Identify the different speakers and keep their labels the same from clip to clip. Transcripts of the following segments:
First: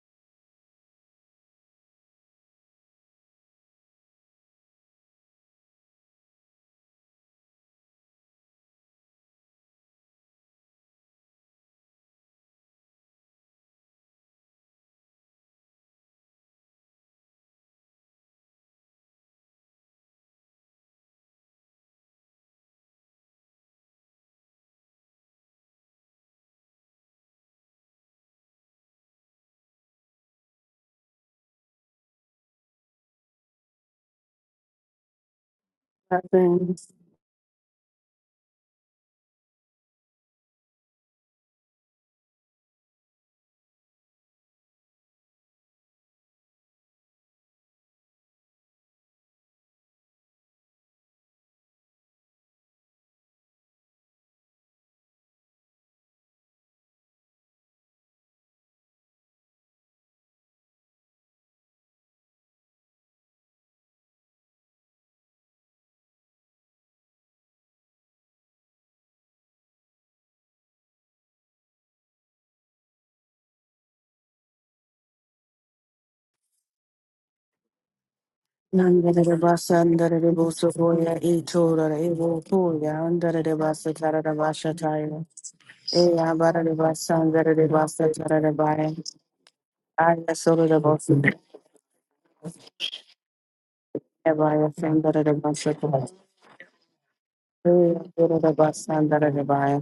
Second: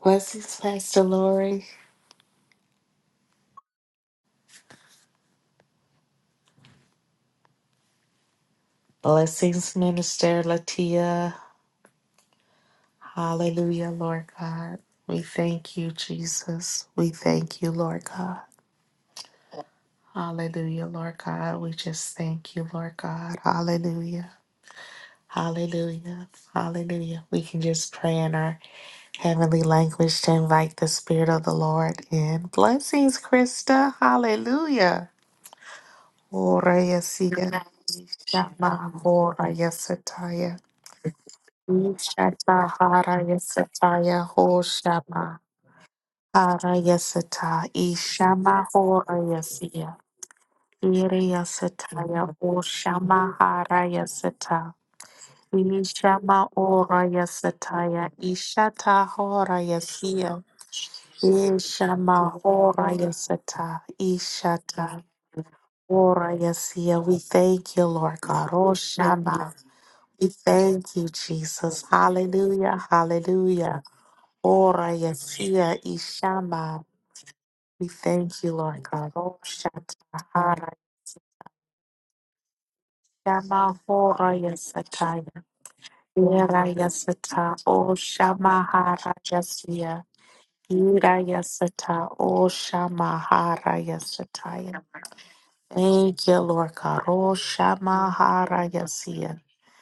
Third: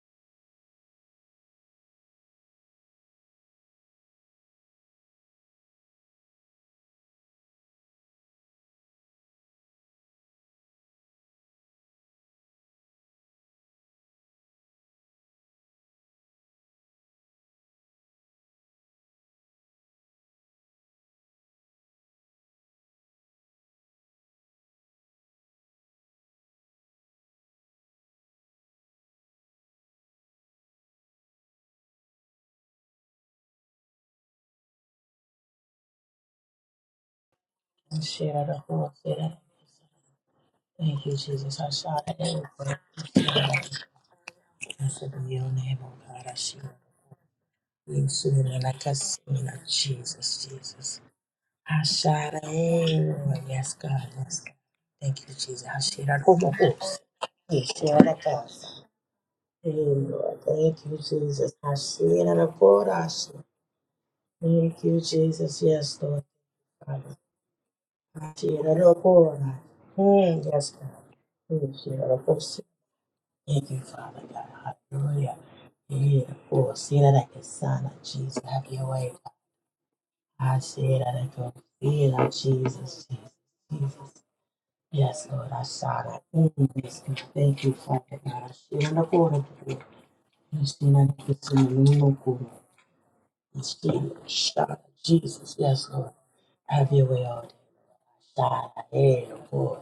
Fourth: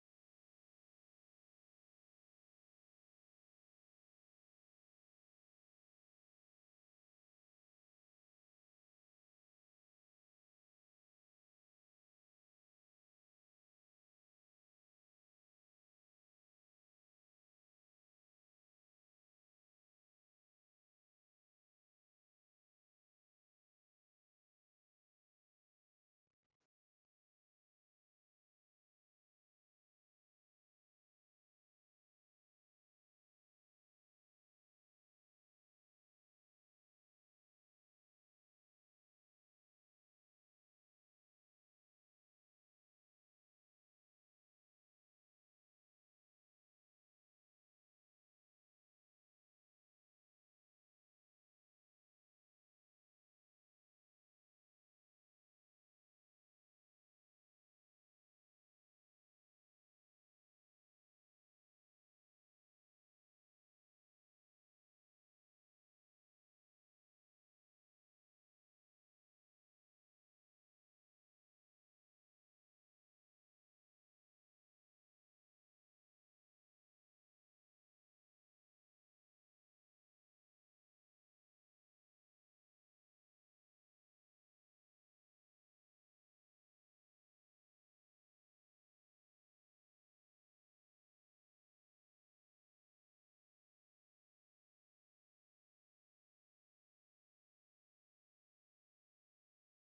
Speaker 1: Blessings, Pastor Lori. Blessings, Minister Latia. Hallelujah, Lord God. We thank you, Jesus. We thank you, Lord God. Hallelujah, Lord God. We just thank you, Lord God. Hallelujah. Hallelujah. Hallelujah. We can just pray in our heavenly language to invite the Spirit of the Lord in. Blessings, Krista. Hallelujah. Ora yasiya.
Speaker 2: Thank
Speaker 1: Shama, ora yasataya.
Speaker 2: you, Jesus. I shout at you.
Speaker 1: Ishata hara yasata yaho
Speaker 2: Blessed be
Speaker 1: shama
Speaker 2: your name, O God. I shout
Speaker 1: hara
Speaker 2: at
Speaker 1: yasata
Speaker 2: you. Sooner
Speaker 1: ishama
Speaker 2: like a
Speaker 1: hora
Speaker 2: sinner.
Speaker 1: yasia
Speaker 2: Jesus, Jesus.
Speaker 1: iri
Speaker 2: I
Speaker 1: yasata
Speaker 2: shout it.
Speaker 1: yaho
Speaker 2: you.
Speaker 1: shama
Speaker 2: Yes,
Speaker 1: hara
Speaker 2: God. Yes, God.
Speaker 1: yasata
Speaker 2: Thank you, Jesus. I shout at
Speaker 1: ishama
Speaker 2: you.
Speaker 1: ora
Speaker 2: Yes,
Speaker 1: yasata
Speaker 2: shout at us.
Speaker 1: ishata hora
Speaker 2: Hey,
Speaker 1: yasia
Speaker 2: Lord. Thank you, Jesus. I shout it
Speaker 1: ishama
Speaker 2: you.
Speaker 1: hora
Speaker 2: I shout.
Speaker 1: yasata
Speaker 2: Thank you,
Speaker 1: ishata
Speaker 2: Jesus. Yes, Lord.
Speaker 1: hora
Speaker 2: I
Speaker 1: yasia we thank you Lord
Speaker 2: shout at
Speaker 1: God oh shama
Speaker 2: you.
Speaker 1: we
Speaker 2: Hmm, Yes,
Speaker 1: thank you Jesus
Speaker 2: God.
Speaker 1: hallelujah
Speaker 2: Thank you,
Speaker 1: hallelujah
Speaker 2: Father God.
Speaker 1: Ora
Speaker 2: Hallelujah.
Speaker 1: Yasia
Speaker 2: Yeah, for
Speaker 1: Ishama.
Speaker 2: see that I can sign
Speaker 1: We
Speaker 2: of Jesus.
Speaker 1: thank you,
Speaker 2: Have
Speaker 1: Lord
Speaker 2: your
Speaker 1: God.
Speaker 2: way.
Speaker 3: Nandere de
Speaker 1: Oh
Speaker 3: basa andere de
Speaker 2: I
Speaker 3: boso
Speaker 1: Shatahara
Speaker 2: see that
Speaker 3: goya
Speaker 2: I
Speaker 3: e
Speaker 2: can
Speaker 3: tora e
Speaker 2: feel of
Speaker 3: voya
Speaker 2: Jesus. Jesus.
Speaker 3: andere de
Speaker 1: Shama
Speaker 3: basa tara
Speaker 2: Jesus.
Speaker 3: de
Speaker 1: Hora
Speaker 3: basa taya
Speaker 1: Yasataya.
Speaker 2: Yes, Lord, I saw
Speaker 3: e
Speaker 2: that. Mm,
Speaker 3: abara de
Speaker 1: Yera
Speaker 2: yes,
Speaker 3: basa
Speaker 2: God.
Speaker 3: andere
Speaker 1: Yasata
Speaker 2: Thank
Speaker 3: de
Speaker 2: you,
Speaker 1: O
Speaker 3: basa
Speaker 2: Father
Speaker 3: tara
Speaker 2: God. I
Speaker 3: de
Speaker 2: see it
Speaker 3: baya
Speaker 2: in the
Speaker 1: Shamahara
Speaker 2: corner of the door.
Speaker 1: Yasia.
Speaker 3: aya
Speaker 2: I
Speaker 3: solo de
Speaker 2: see that
Speaker 3: boso
Speaker 2: I
Speaker 1: Yira
Speaker 2: can see it in the
Speaker 1: Yasata O
Speaker 2: corner. I
Speaker 1: Shamahara
Speaker 2: see it.
Speaker 3: e baya
Speaker 2: Shot. of
Speaker 1: Yasataya.
Speaker 3: andere de
Speaker 2: Jesus.
Speaker 3: basa
Speaker 2: Yes,
Speaker 3: tara
Speaker 2: Lord.
Speaker 1: Thank you, Lord
Speaker 2: Have
Speaker 1: God.
Speaker 2: your way,
Speaker 1: Oh
Speaker 2: Lord.
Speaker 3: e andere de
Speaker 1: Shamahara
Speaker 2: Shot.
Speaker 3: basa
Speaker 2: Hey,
Speaker 3: andere
Speaker 1: Yasia.
Speaker 3: de baya
Speaker 2: Lord.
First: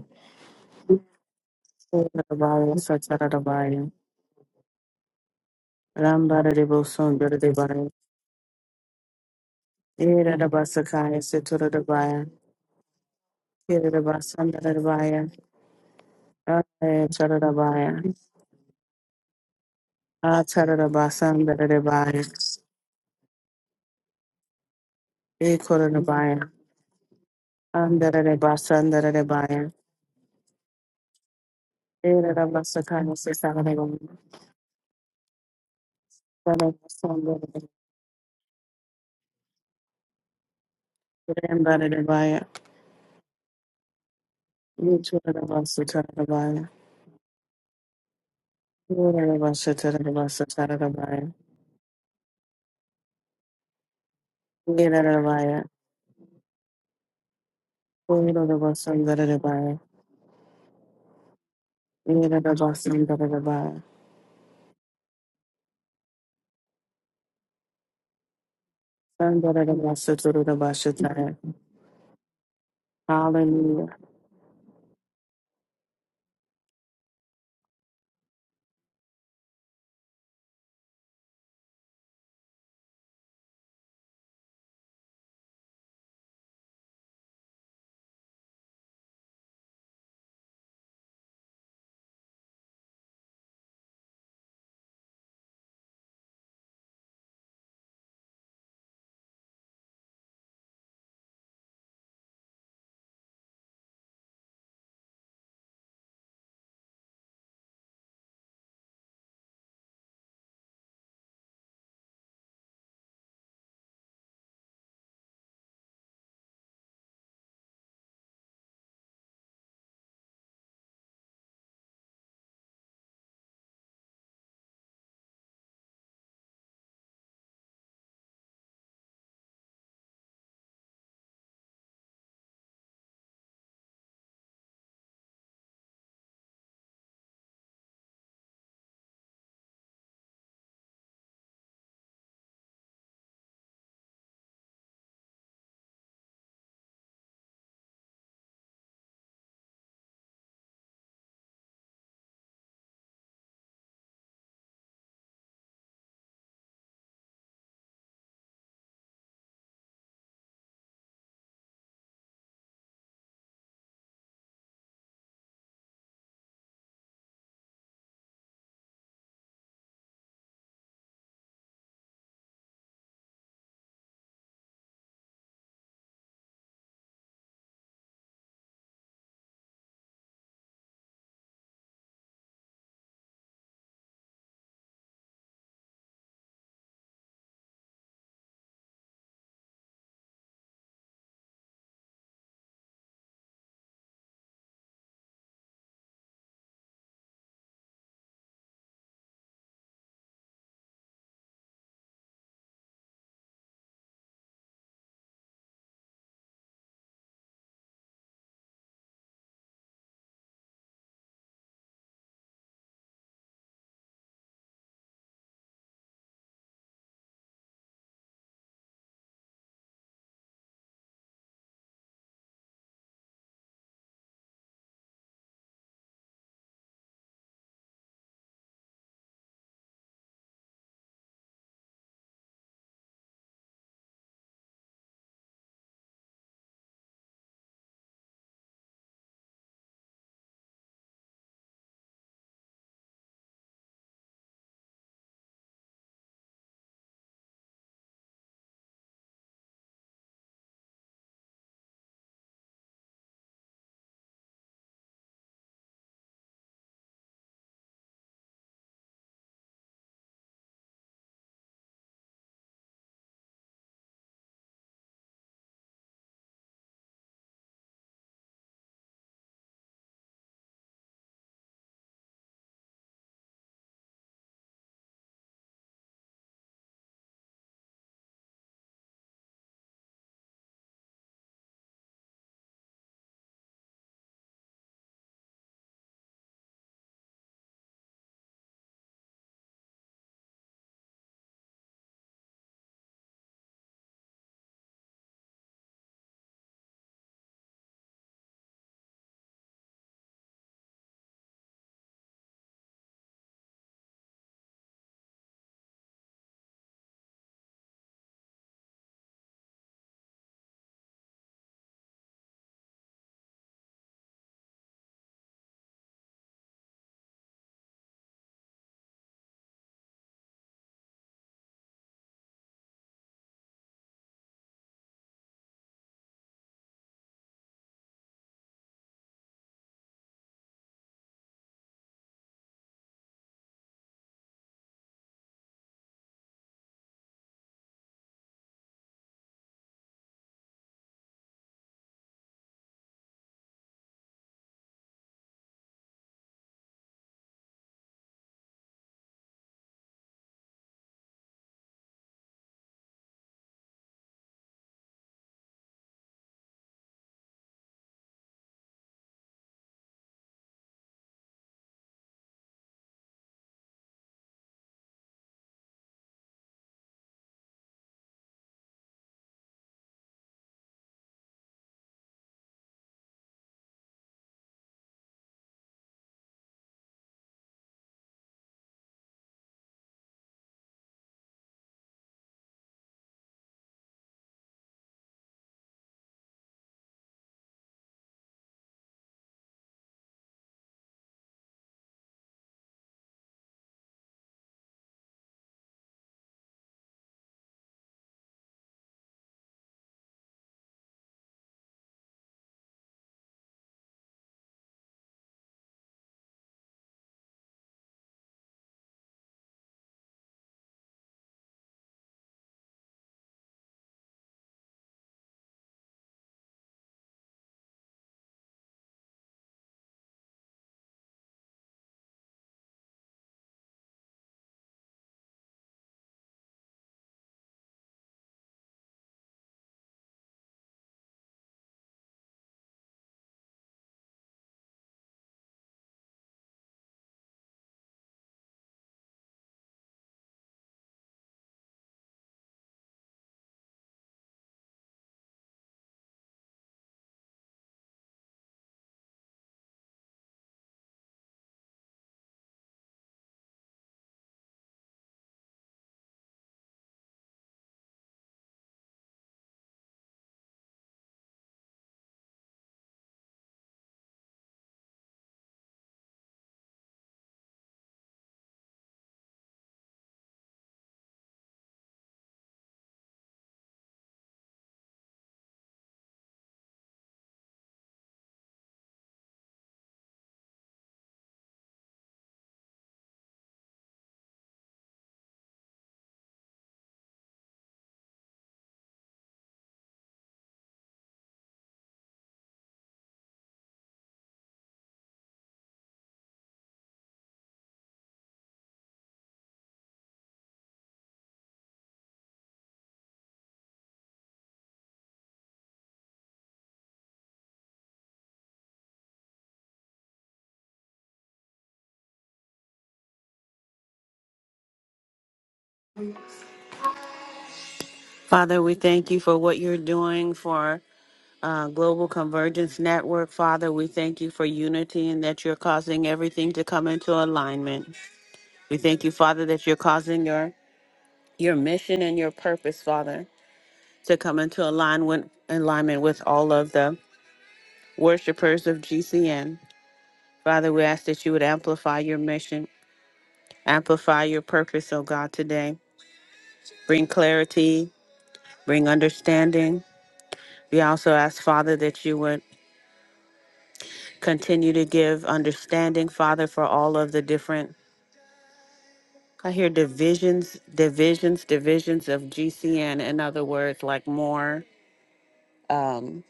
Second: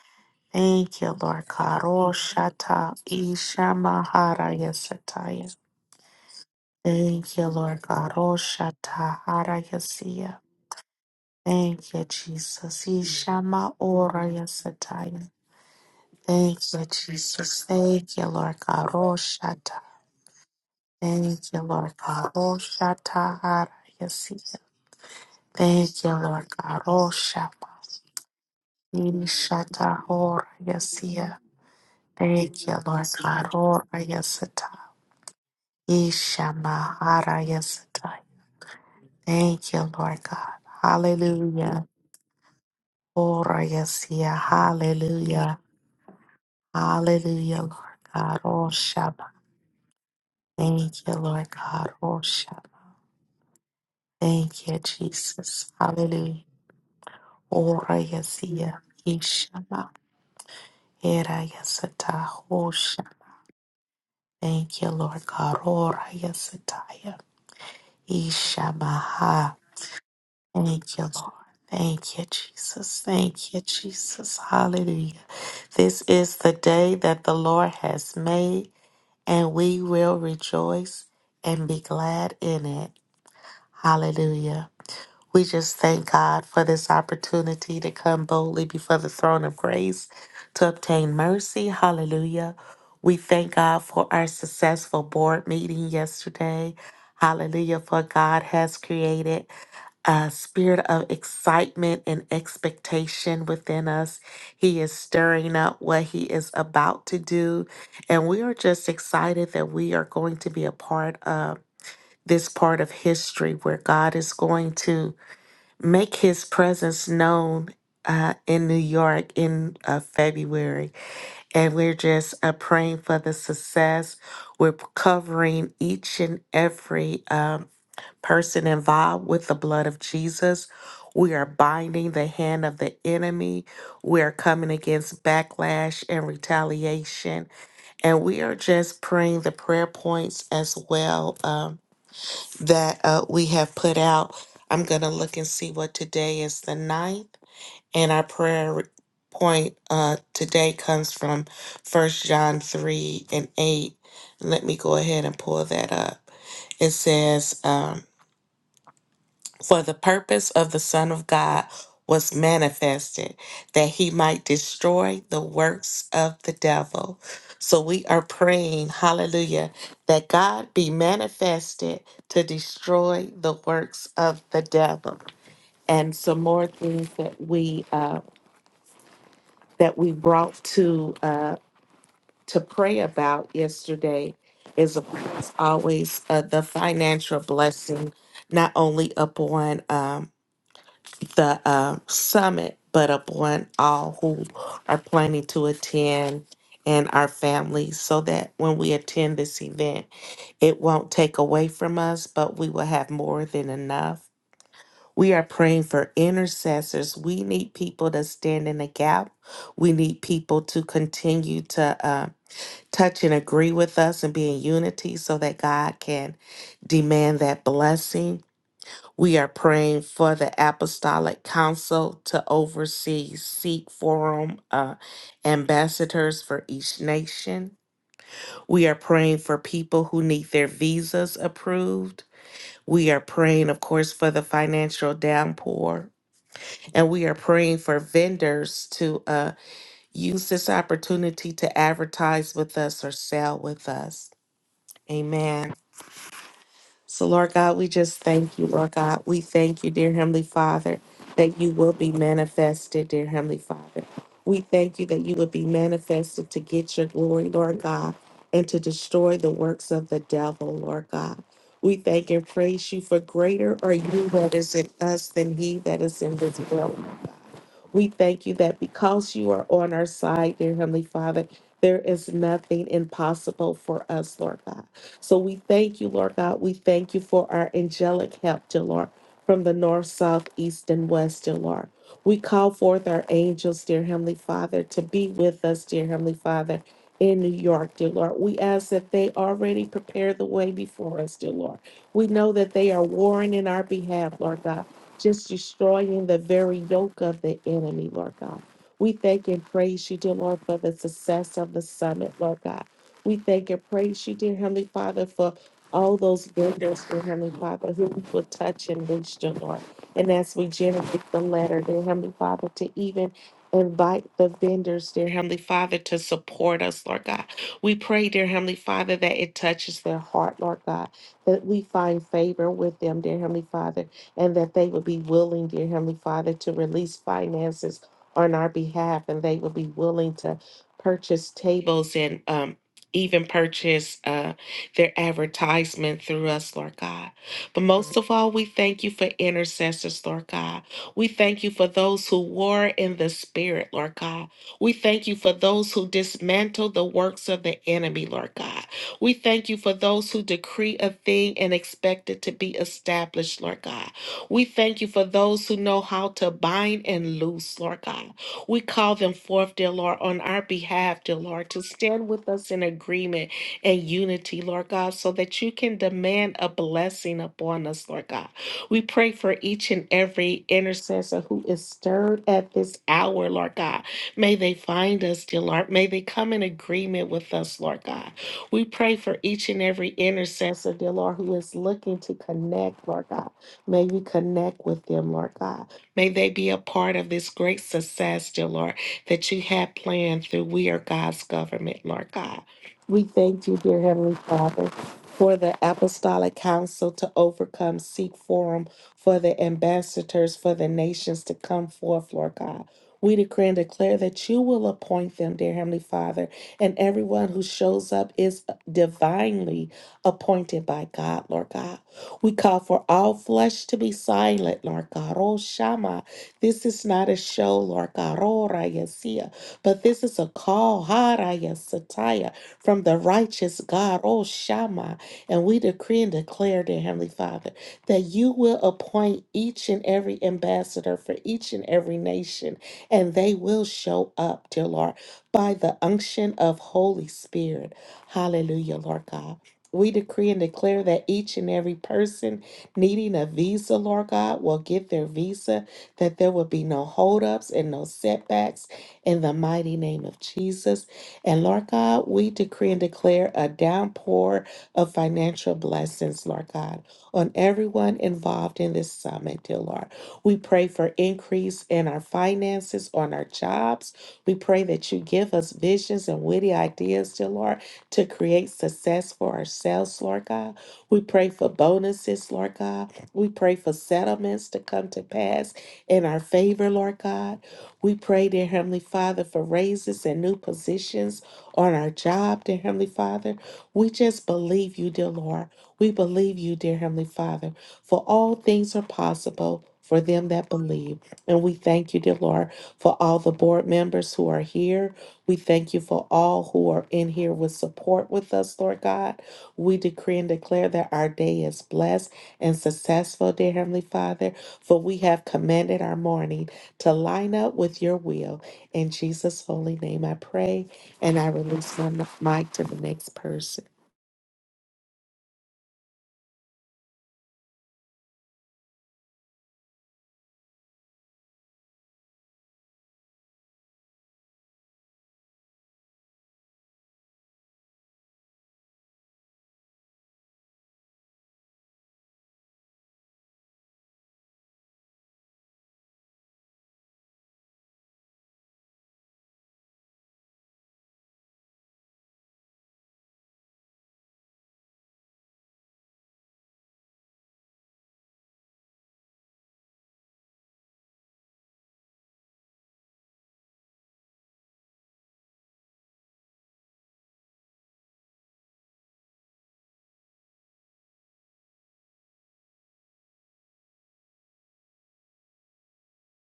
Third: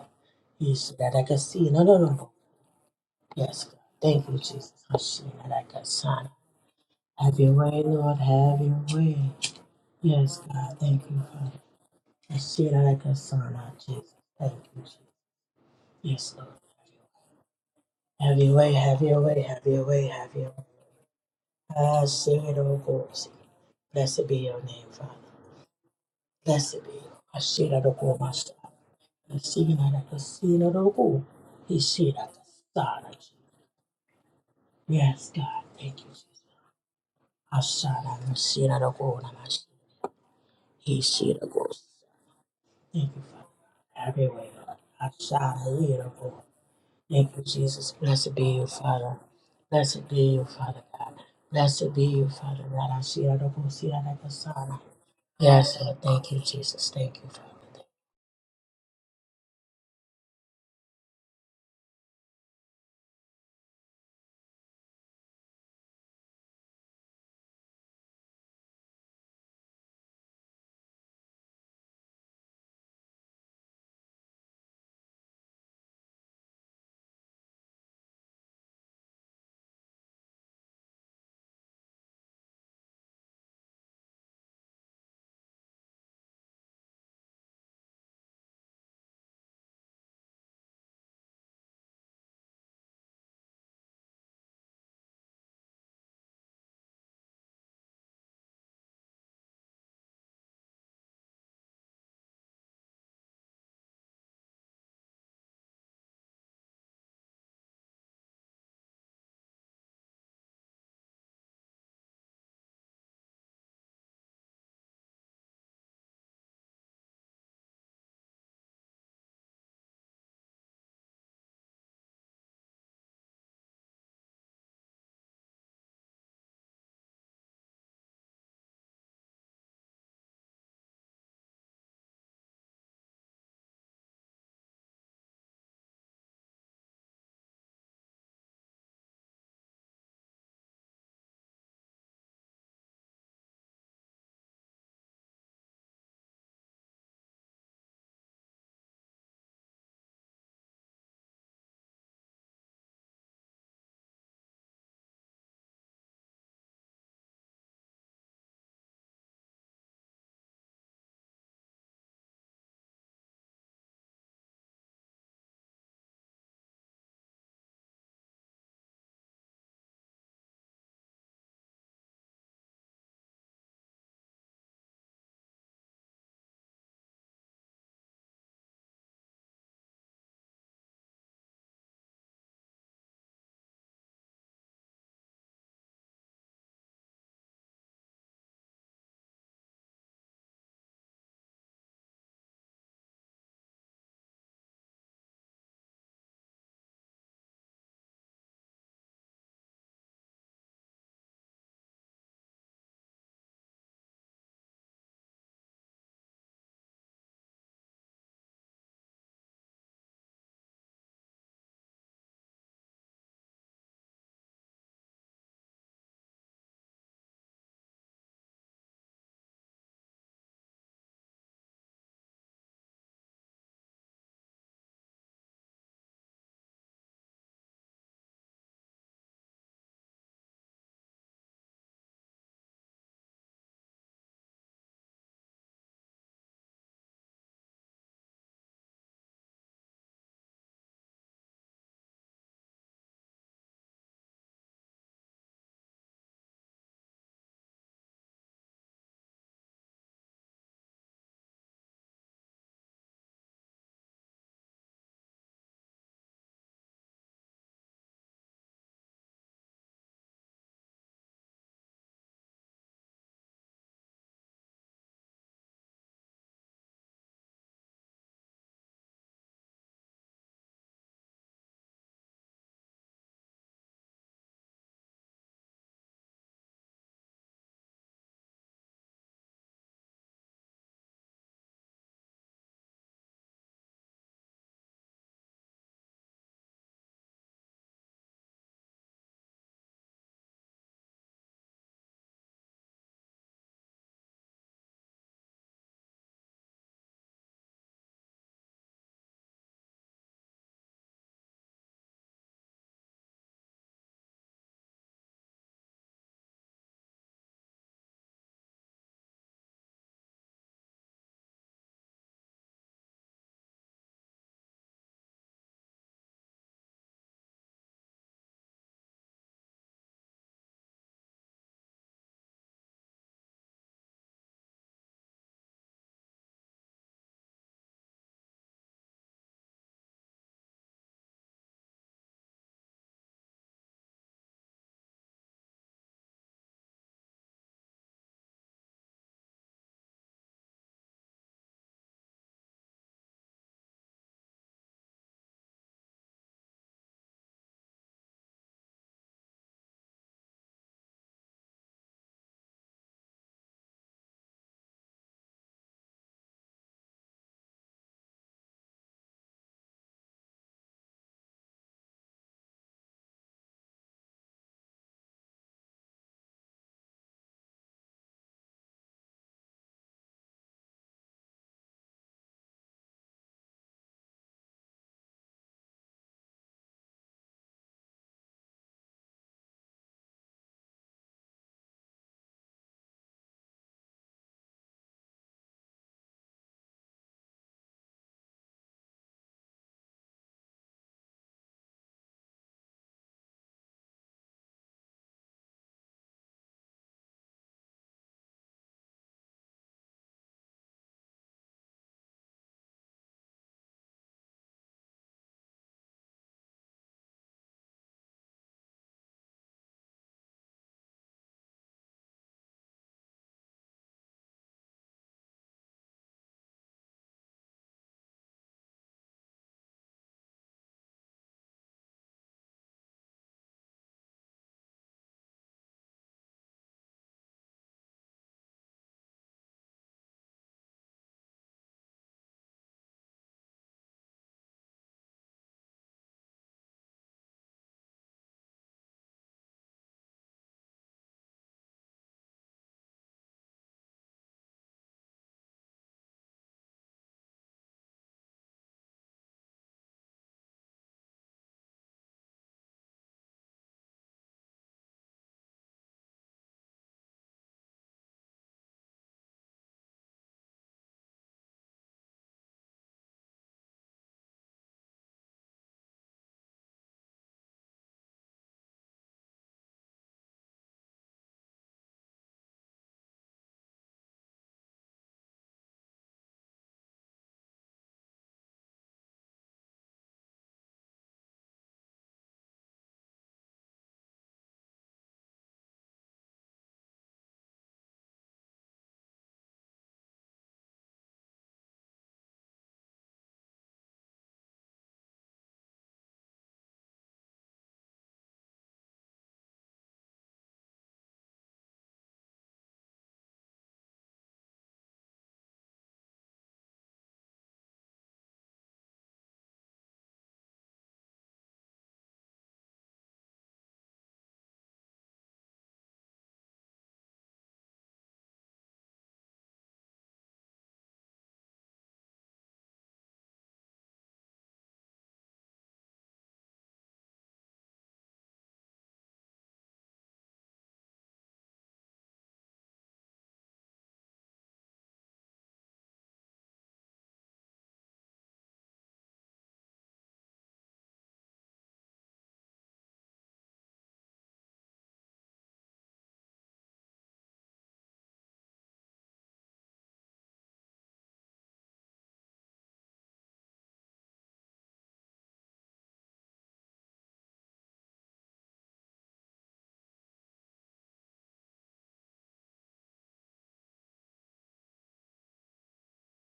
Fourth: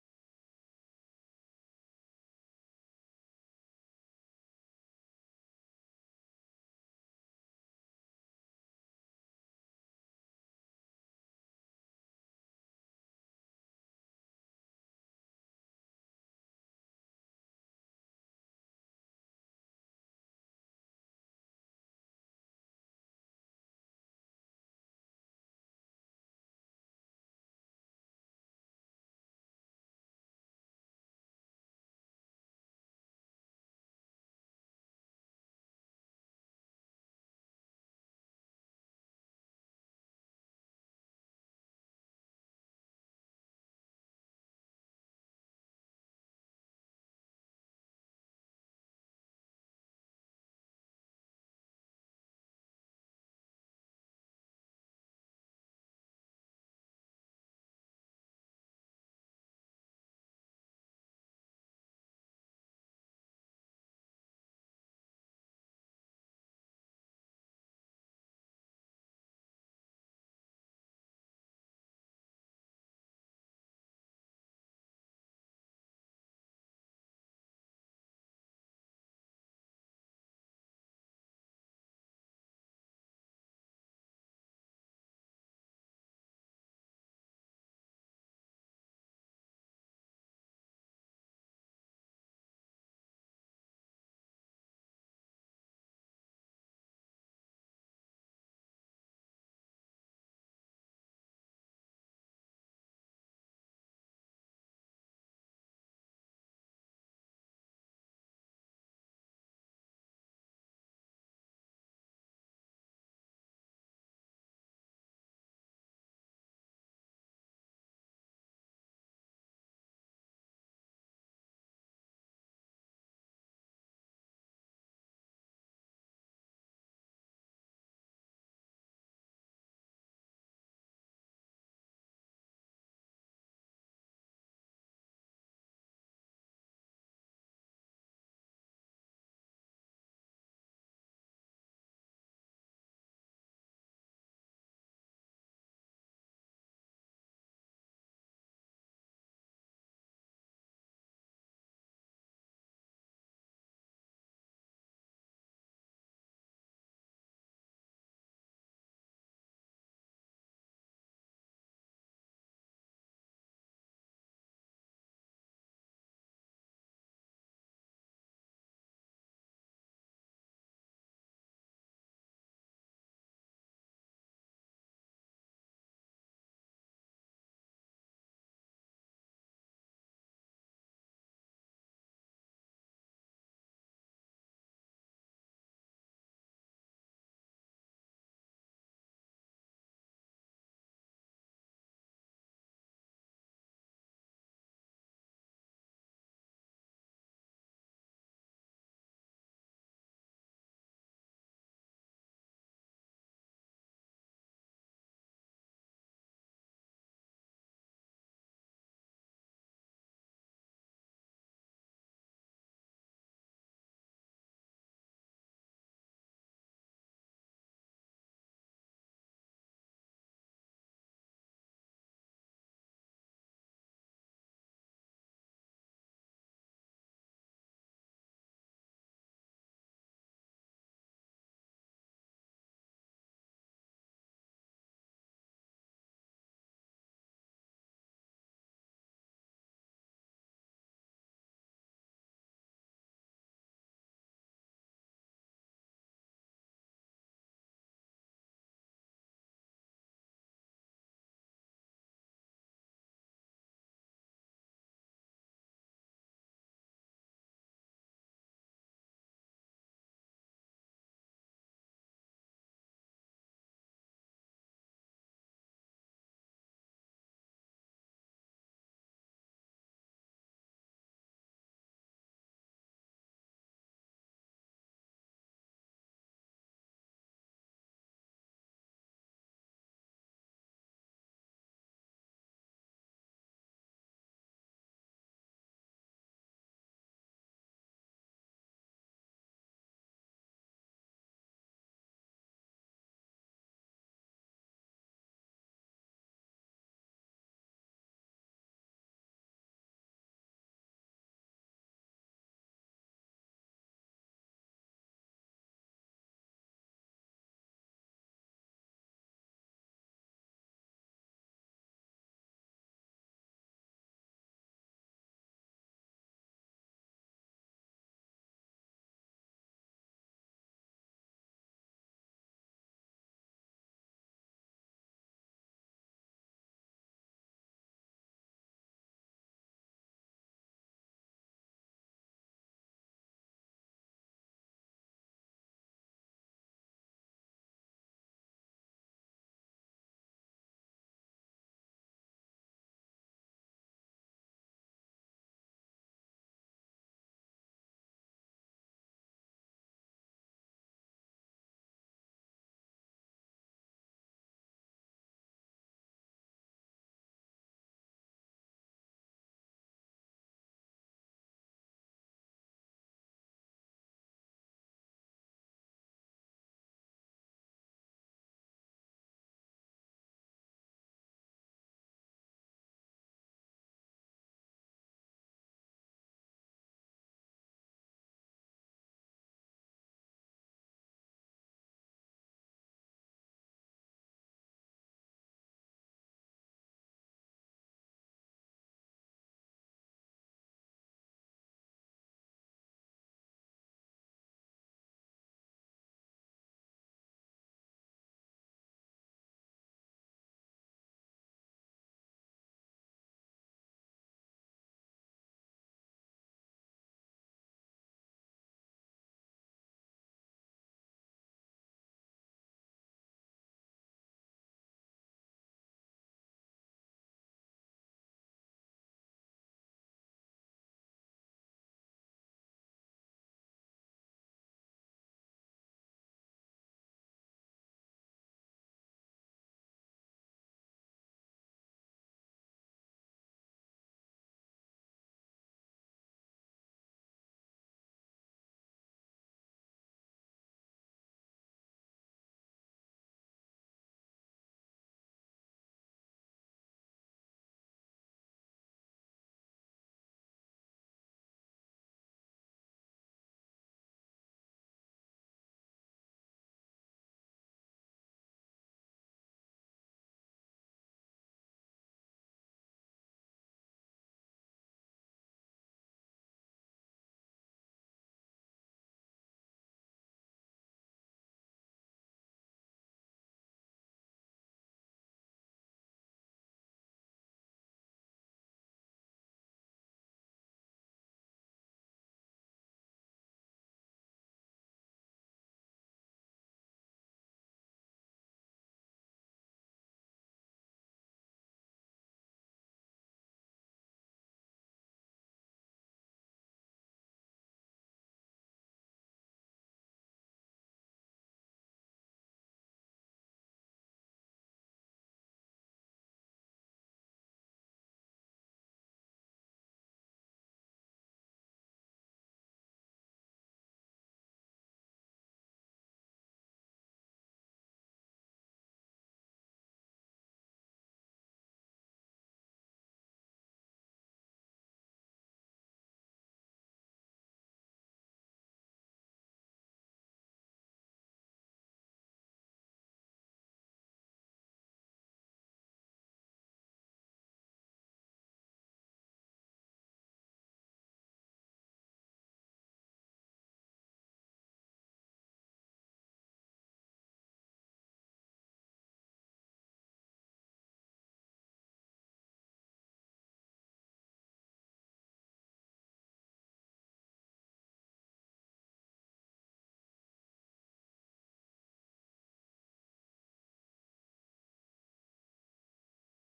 Speaker 2: You see
Speaker 1: Thank
Speaker 2: that
Speaker 1: you,
Speaker 2: I can
Speaker 1: Lord
Speaker 2: see.
Speaker 1: God.
Speaker 2: No, no, no,
Speaker 3: e
Speaker 1: Oh
Speaker 2: no.
Speaker 3: de baya
Speaker 1: Shata
Speaker 3: sa tara de
Speaker 2: Yes, God.
Speaker 3: baya
Speaker 2: Thank you,
Speaker 1: Ishamahara
Speaker 2: Jesus. I see that
Speaker 1: Yasataya.
Speaker 2: I can sign.
Speaker 3: rambara de boso andere
Speaker 1: Thank
Speaker 2: Have
Speaker 1: you,
Speaker 3: de
Speaker 2: your
Speaker 1: Lord
Speaker 2: way,
Speaker 3: baya
Speaker 1: God.
Speaker 2: Lord,
Speaker 1: Oh
Speaker 2: have your way.
Speaker 1: Shatahara
Speaker 3: e
Speaker 1: Yasia.
Speaker 2: Yes,
Speaker 3: de
Speaker 2: God,
Speaker 3: basa
Speaker 2: thank you,
Speaker 3: kaya se
Speaker 2: Father.
Speaker 3: tora de
Speaker 1: Thank you,
Speaker 3: baya
Speaker 2: I see it
Speaker 1: Jesus.
Speaker 2: like a son,
Speaker 1: Ishama
Speaker 2: I
Speaker 3: e de
Speaker 2: Jesus.
Speaker 1: ora
Speaker 3: basa
Speaker 2: Thank
Speaker 3: andere de
Speaker 2: you, Jesus.
Speaker 3: baya
Speaker 1: yasataya.
Speaker 2: Yes, Lord.
Speaker 1: Thank you,
Speaker 3: aya tara de
Speaker 1: Jesus.
Speaker 3: baya
Speaker 1: Thank you,
Speaker 2: Have your
Speaker 1: Lord
Speaker 2: way,
Speaker 1: God.
Speaker 2: have your way, have
Speaker 1: Roshata.
Speaker 2: your way, have your
Speaker 1: Thank you,
Speaker 2: way.
Speaker 1: Lord
Speaker 2: I
Speaker 3: Atarabasandararebaya.
Speaker 1: God.
Speaker 2: sing it, oh God. sing
Speaker 1: Roshata
Speaker 2: it.
Speaker 1: hara
Speaker 2: Blessed be
Speaker 1: yasiya.
Speaker 2: your name, Father.
Speaker 1: Thank you,
Speaker 3: Ekorabaya.
Speaker 1: Lord God.
Speaker 2: Blessed be. you. I see
Speaker 1: Roshama.
Speaker 2: it, oh God, master. I see
Speaker 3: Andararebasandarabaya.
Speaker 2: it
Speaker 1: Ishata
Speaker 2: like a
Speaker 1: ora
Speaker 2: son, oh God.
Speaker 1: yasiya.
Speaker 2: He see it like a
Speaker 1: Thank you,
Speaker 2: son,
Speaker 1: Lord
Speaker 2: I Jesus.
Speaker 1: God. Ora
Speaker 3: Erabasakanisesarabaya.
Speaker 1: yasata.
Speaker 2: Yes, God, thank you, Jesus.
Speaker 1: Ishama hara
Speaker 2: I
Speaker 3: Barabasandarabaya.
Speaker 2: see it,
Speaker 1: yasataya.
Speaker 2: I see it, oh God, I see
Speaker 1: Thank you, Lord God.
Speaker 2: He see it, oh God.
Speaker 1: Hallelujah.
Speaker 3: Rembarabaya.
Speaker 2: Thank you, Father.
Speaker 1: Ora
Speaker 2: Have your
Speaker 1: yasiya.
Speaker 2: way, Lord. I
Speaker 1: Hallelujah.
Speaker 2: shout hallelujah, Lord.
Speaker 3: Muturabasutarabaya.
Speaker 2: Thank you,
Speaker 1: Hallelujah,
Speaker 2: Jesus.
Speaker 1: Lord
Speaker 2: Blessed
Speaker 1: God.
Speaker 2: be you,
Speaker 1: Oh,
Speaker 2: Father.
Speaker 1: Shabbat.
Speaker 2: Blessed be you, Father
Speaker 1: Thank
Speaker 2: God.
Speaker 1: you,
Speaker 3: Urabasutarabasutarabaya.
Speaker 1: Lord God.
Speaker 2: Blessed be
Speaker 1: Oh,
Speaker 2: you, Father
Speaker 1: Shabbat.
Speaker 2: God. I see that, I don't see that, I can see
Speaker 1: Thank you,
Speaker 2: that.
Speaker 3: Erabaya.
Speaker 1: Jesus.
Speaker 2: Yes, Lord. Thank you,
Speaker 1: Hallelujah.
Speaker 2: Jesus. Thank you, Father.
Speaker 1: Oh, Rayasia.
Speaker 3: Urabasandarabaya.
Speaker 1: Ishama. Era Yasata. Oh, Shabbat.
Speaker 3: Erabasandarabaya.
Speaker 1: Thank you, Lord God. Oh, Rayasataya. Ishamaha. Thank you, Lord.
Speaker 3: Sandarabasutarabasutara.
Speaker 1: Thank you, Jesus. Thank you,
Speaker 3: Hallelujah.
Speaker 1: Jesus. Hallelujah. This is the day that the Lord has made, and we will rejoice and be glad in it. Hallelujah. We just thank God for this opportunity to come boldly before the throne of grace to obtain mercy. Hallelujah. We thank God for our successful board meeting yesterday. Hallelujah. For God has created a spirit of excitement and expectation within us. He is stirring up what He is about to do. And we are just excited that we are going to be a part of this part of history where God is going to make his presence known uh, in New York in uh, February. And we're just uh, praying for the success. We're covering each and every um, person involved with the blood of Jesus. We are binding the hand of the enemy. We are coming against backlash and retaliation. And we are just praying the prayer points as well. um, that uh, we have put out. I'm going to look and see what today is the ninth. And our prayer point uh, today comes from First John 3 and 8. Let me go ahead and pull that up. It says, um, for the purpose of the Son of God was manifested, that he might destroy the works of the devil. So we are praying, hallelujah, that God be manifested to destroy the works of the devil. And some more things that we uh, that we brought to uh, to pray about yesterday is of course always uh, the financial blessing, not only upon um, the uh, summit, but upon all who are planning to attend and our families, so that when we attend this event, it won't take away from us, but we will have more than enough. We are praying for intercessors. We need people to stand in the gap. We need people to continue to uh, touch and agree with us and be in unity so that God can demand that blessing. We are praying for the Apostolic Council to oversee Sikh Forum uh, ambassadors for each nation. We are praying for people who need their visas approved. We are praying, of course, for the financial downpour. And we are praying for vendors to uh, use this opportunity to advertise with us or sell with us. Amen. So, Lord God, we just thank you, Lord God. We thank you, dear Heavenly Father, that you will be manifested, dear Heavenly Father. We thank you that you will be manifested to get your glory, Lord God, and to destroy the works of the devil, Lord God. We thank and praise you for greater are you that is in us than he that is in this world, Lord God. We thank you that because you are on our side, dear Heavenly Father, there is nothing impossible for us, Lord God. So we thank you, Lord God. We thank you for our angelic help, dear Lord, from the north, south, east, and west, dear Lord. We call forth our angels, dear Heavenly Father, to be with us, dear Heavenly Father, in New York, dear Lord. We ask that they already prepare the way before us, dear Lord. We know that they are warring in our behalf, Lord God, just destroying the very yoke of the enemy, Lord God. We thank and praise you, dear Lord, for the success of the summit, Lord God. We thank and praise you, dear Heavenly Father, for all those windows, dear Heavenly Father, who we will touch and reach, dear Lord. And as we generate the letter, dear Heavenly Father, to even invite the vendors, dear Heavenly Father, to support us, Lord God. We pray, dear Heavenly Father, that it touches their heart, Lord God, that we find favor with them, dear Heavenly Father, and that they would be willing, dear Heavenly Father, to release finances on our behalf, and they would be willing to purchase tables and um, even purchase uh, their advertisement through us, Lord God. But most of all, we thank you for intercessors, Lord God. We thank you for those who war in the spirit, Lord God. We thank you for those who dismantle the works of the enemy, Lord God. We thank you for those who decree a thing and expect it to be established, Lord God. We thank you for those who know how to bind and loose, Lord God. We call them forth, dear Lord, on our behalf, dear Lord, to stand with us in agreement and unity, Lord God, so that you can demand a blessing upon us, Lord God. We pray for each and every intercessor who is stirred at this hour, Lord God. May they find us, dear Lord. May they come in agreement with us, Lord God. We pray for each and every intercessor, dear Lord, who is looking to connect, Lord God. May we connect with them, Lord God. May they be a part of this great success, dear Lord, that you have planned through We Are God's Government, Lord God. We thank you, dear Heavenly Father, for the Apostolic Council to overcome, seek forum for the ambassadors for the nations to come forth, Lord God. We decree and declare that you will appoint them, dear Heavenly Father, and everyone who shows up is divinely appointed by God, Lord God. We call for all flesh to be silent, Lord God. Oh, Shama, this is not a show, Lord God. Oh, Rayasia, but this is a call, Haraya Sataya, from the righteous God, oh, Shama. And we decree and declare, dear Heavenly Father, that you will appoint each and every ambassador for each and every nation, and they will show up, dear Lord, by the unction of Holy Spirit. Hallelujah, Lord God. We decree and declare that each and every person needing a visa, Lord God, will get their visa, that there will be no holdups and no setbacks in the mighty name of Jesus. And Lord God, we decree and declare a downpour of financial blessings, Lord God, on everyone involved in this summit, dear Lord. We pray for increase in our finances, on our jobs. We pray that you give us visions and witty ideas, dear Lord to create success for ourselves, Lord God. We pray for bonuses, Lord God. We pray for settlements to come to pass in our favor, Lord God. We pray, dear Heavenly Father, for raises and new positions on our job, dear Heavenly Father. We just believe you, dear Lord. We believe you, dear Heavenly Father, for all things are possible for them that believe. And we thank you, dear Lord, for all the board members who are here. We thank you for all who are in here with support with us, Lord God. We decree and declare that our day is blessed and successful, dear Heavenly Father, for we have commanded our morning to line up with your will. In Jesus' holy name, I pray, and I release my mic to the next person.
Speaker 3: Father, we thank you for what you're doing for. uh, Global Convergence Network. Father, we thank you for unity and that you're causing everything to come into alignment. We thank you, Father, that you're causing your your mission and your purpose, Father, to come into alignment alignment with all of the worshipers of GCN. Father, we ask that you would amplify your mission, amplify your purpose, oh God, today. Bring clarity, bring understanding. We also ask, Father, that you would continue to give understanding, Father, for all of the different I hear divisions, divisions, divisions of GCN. In other words, like more um,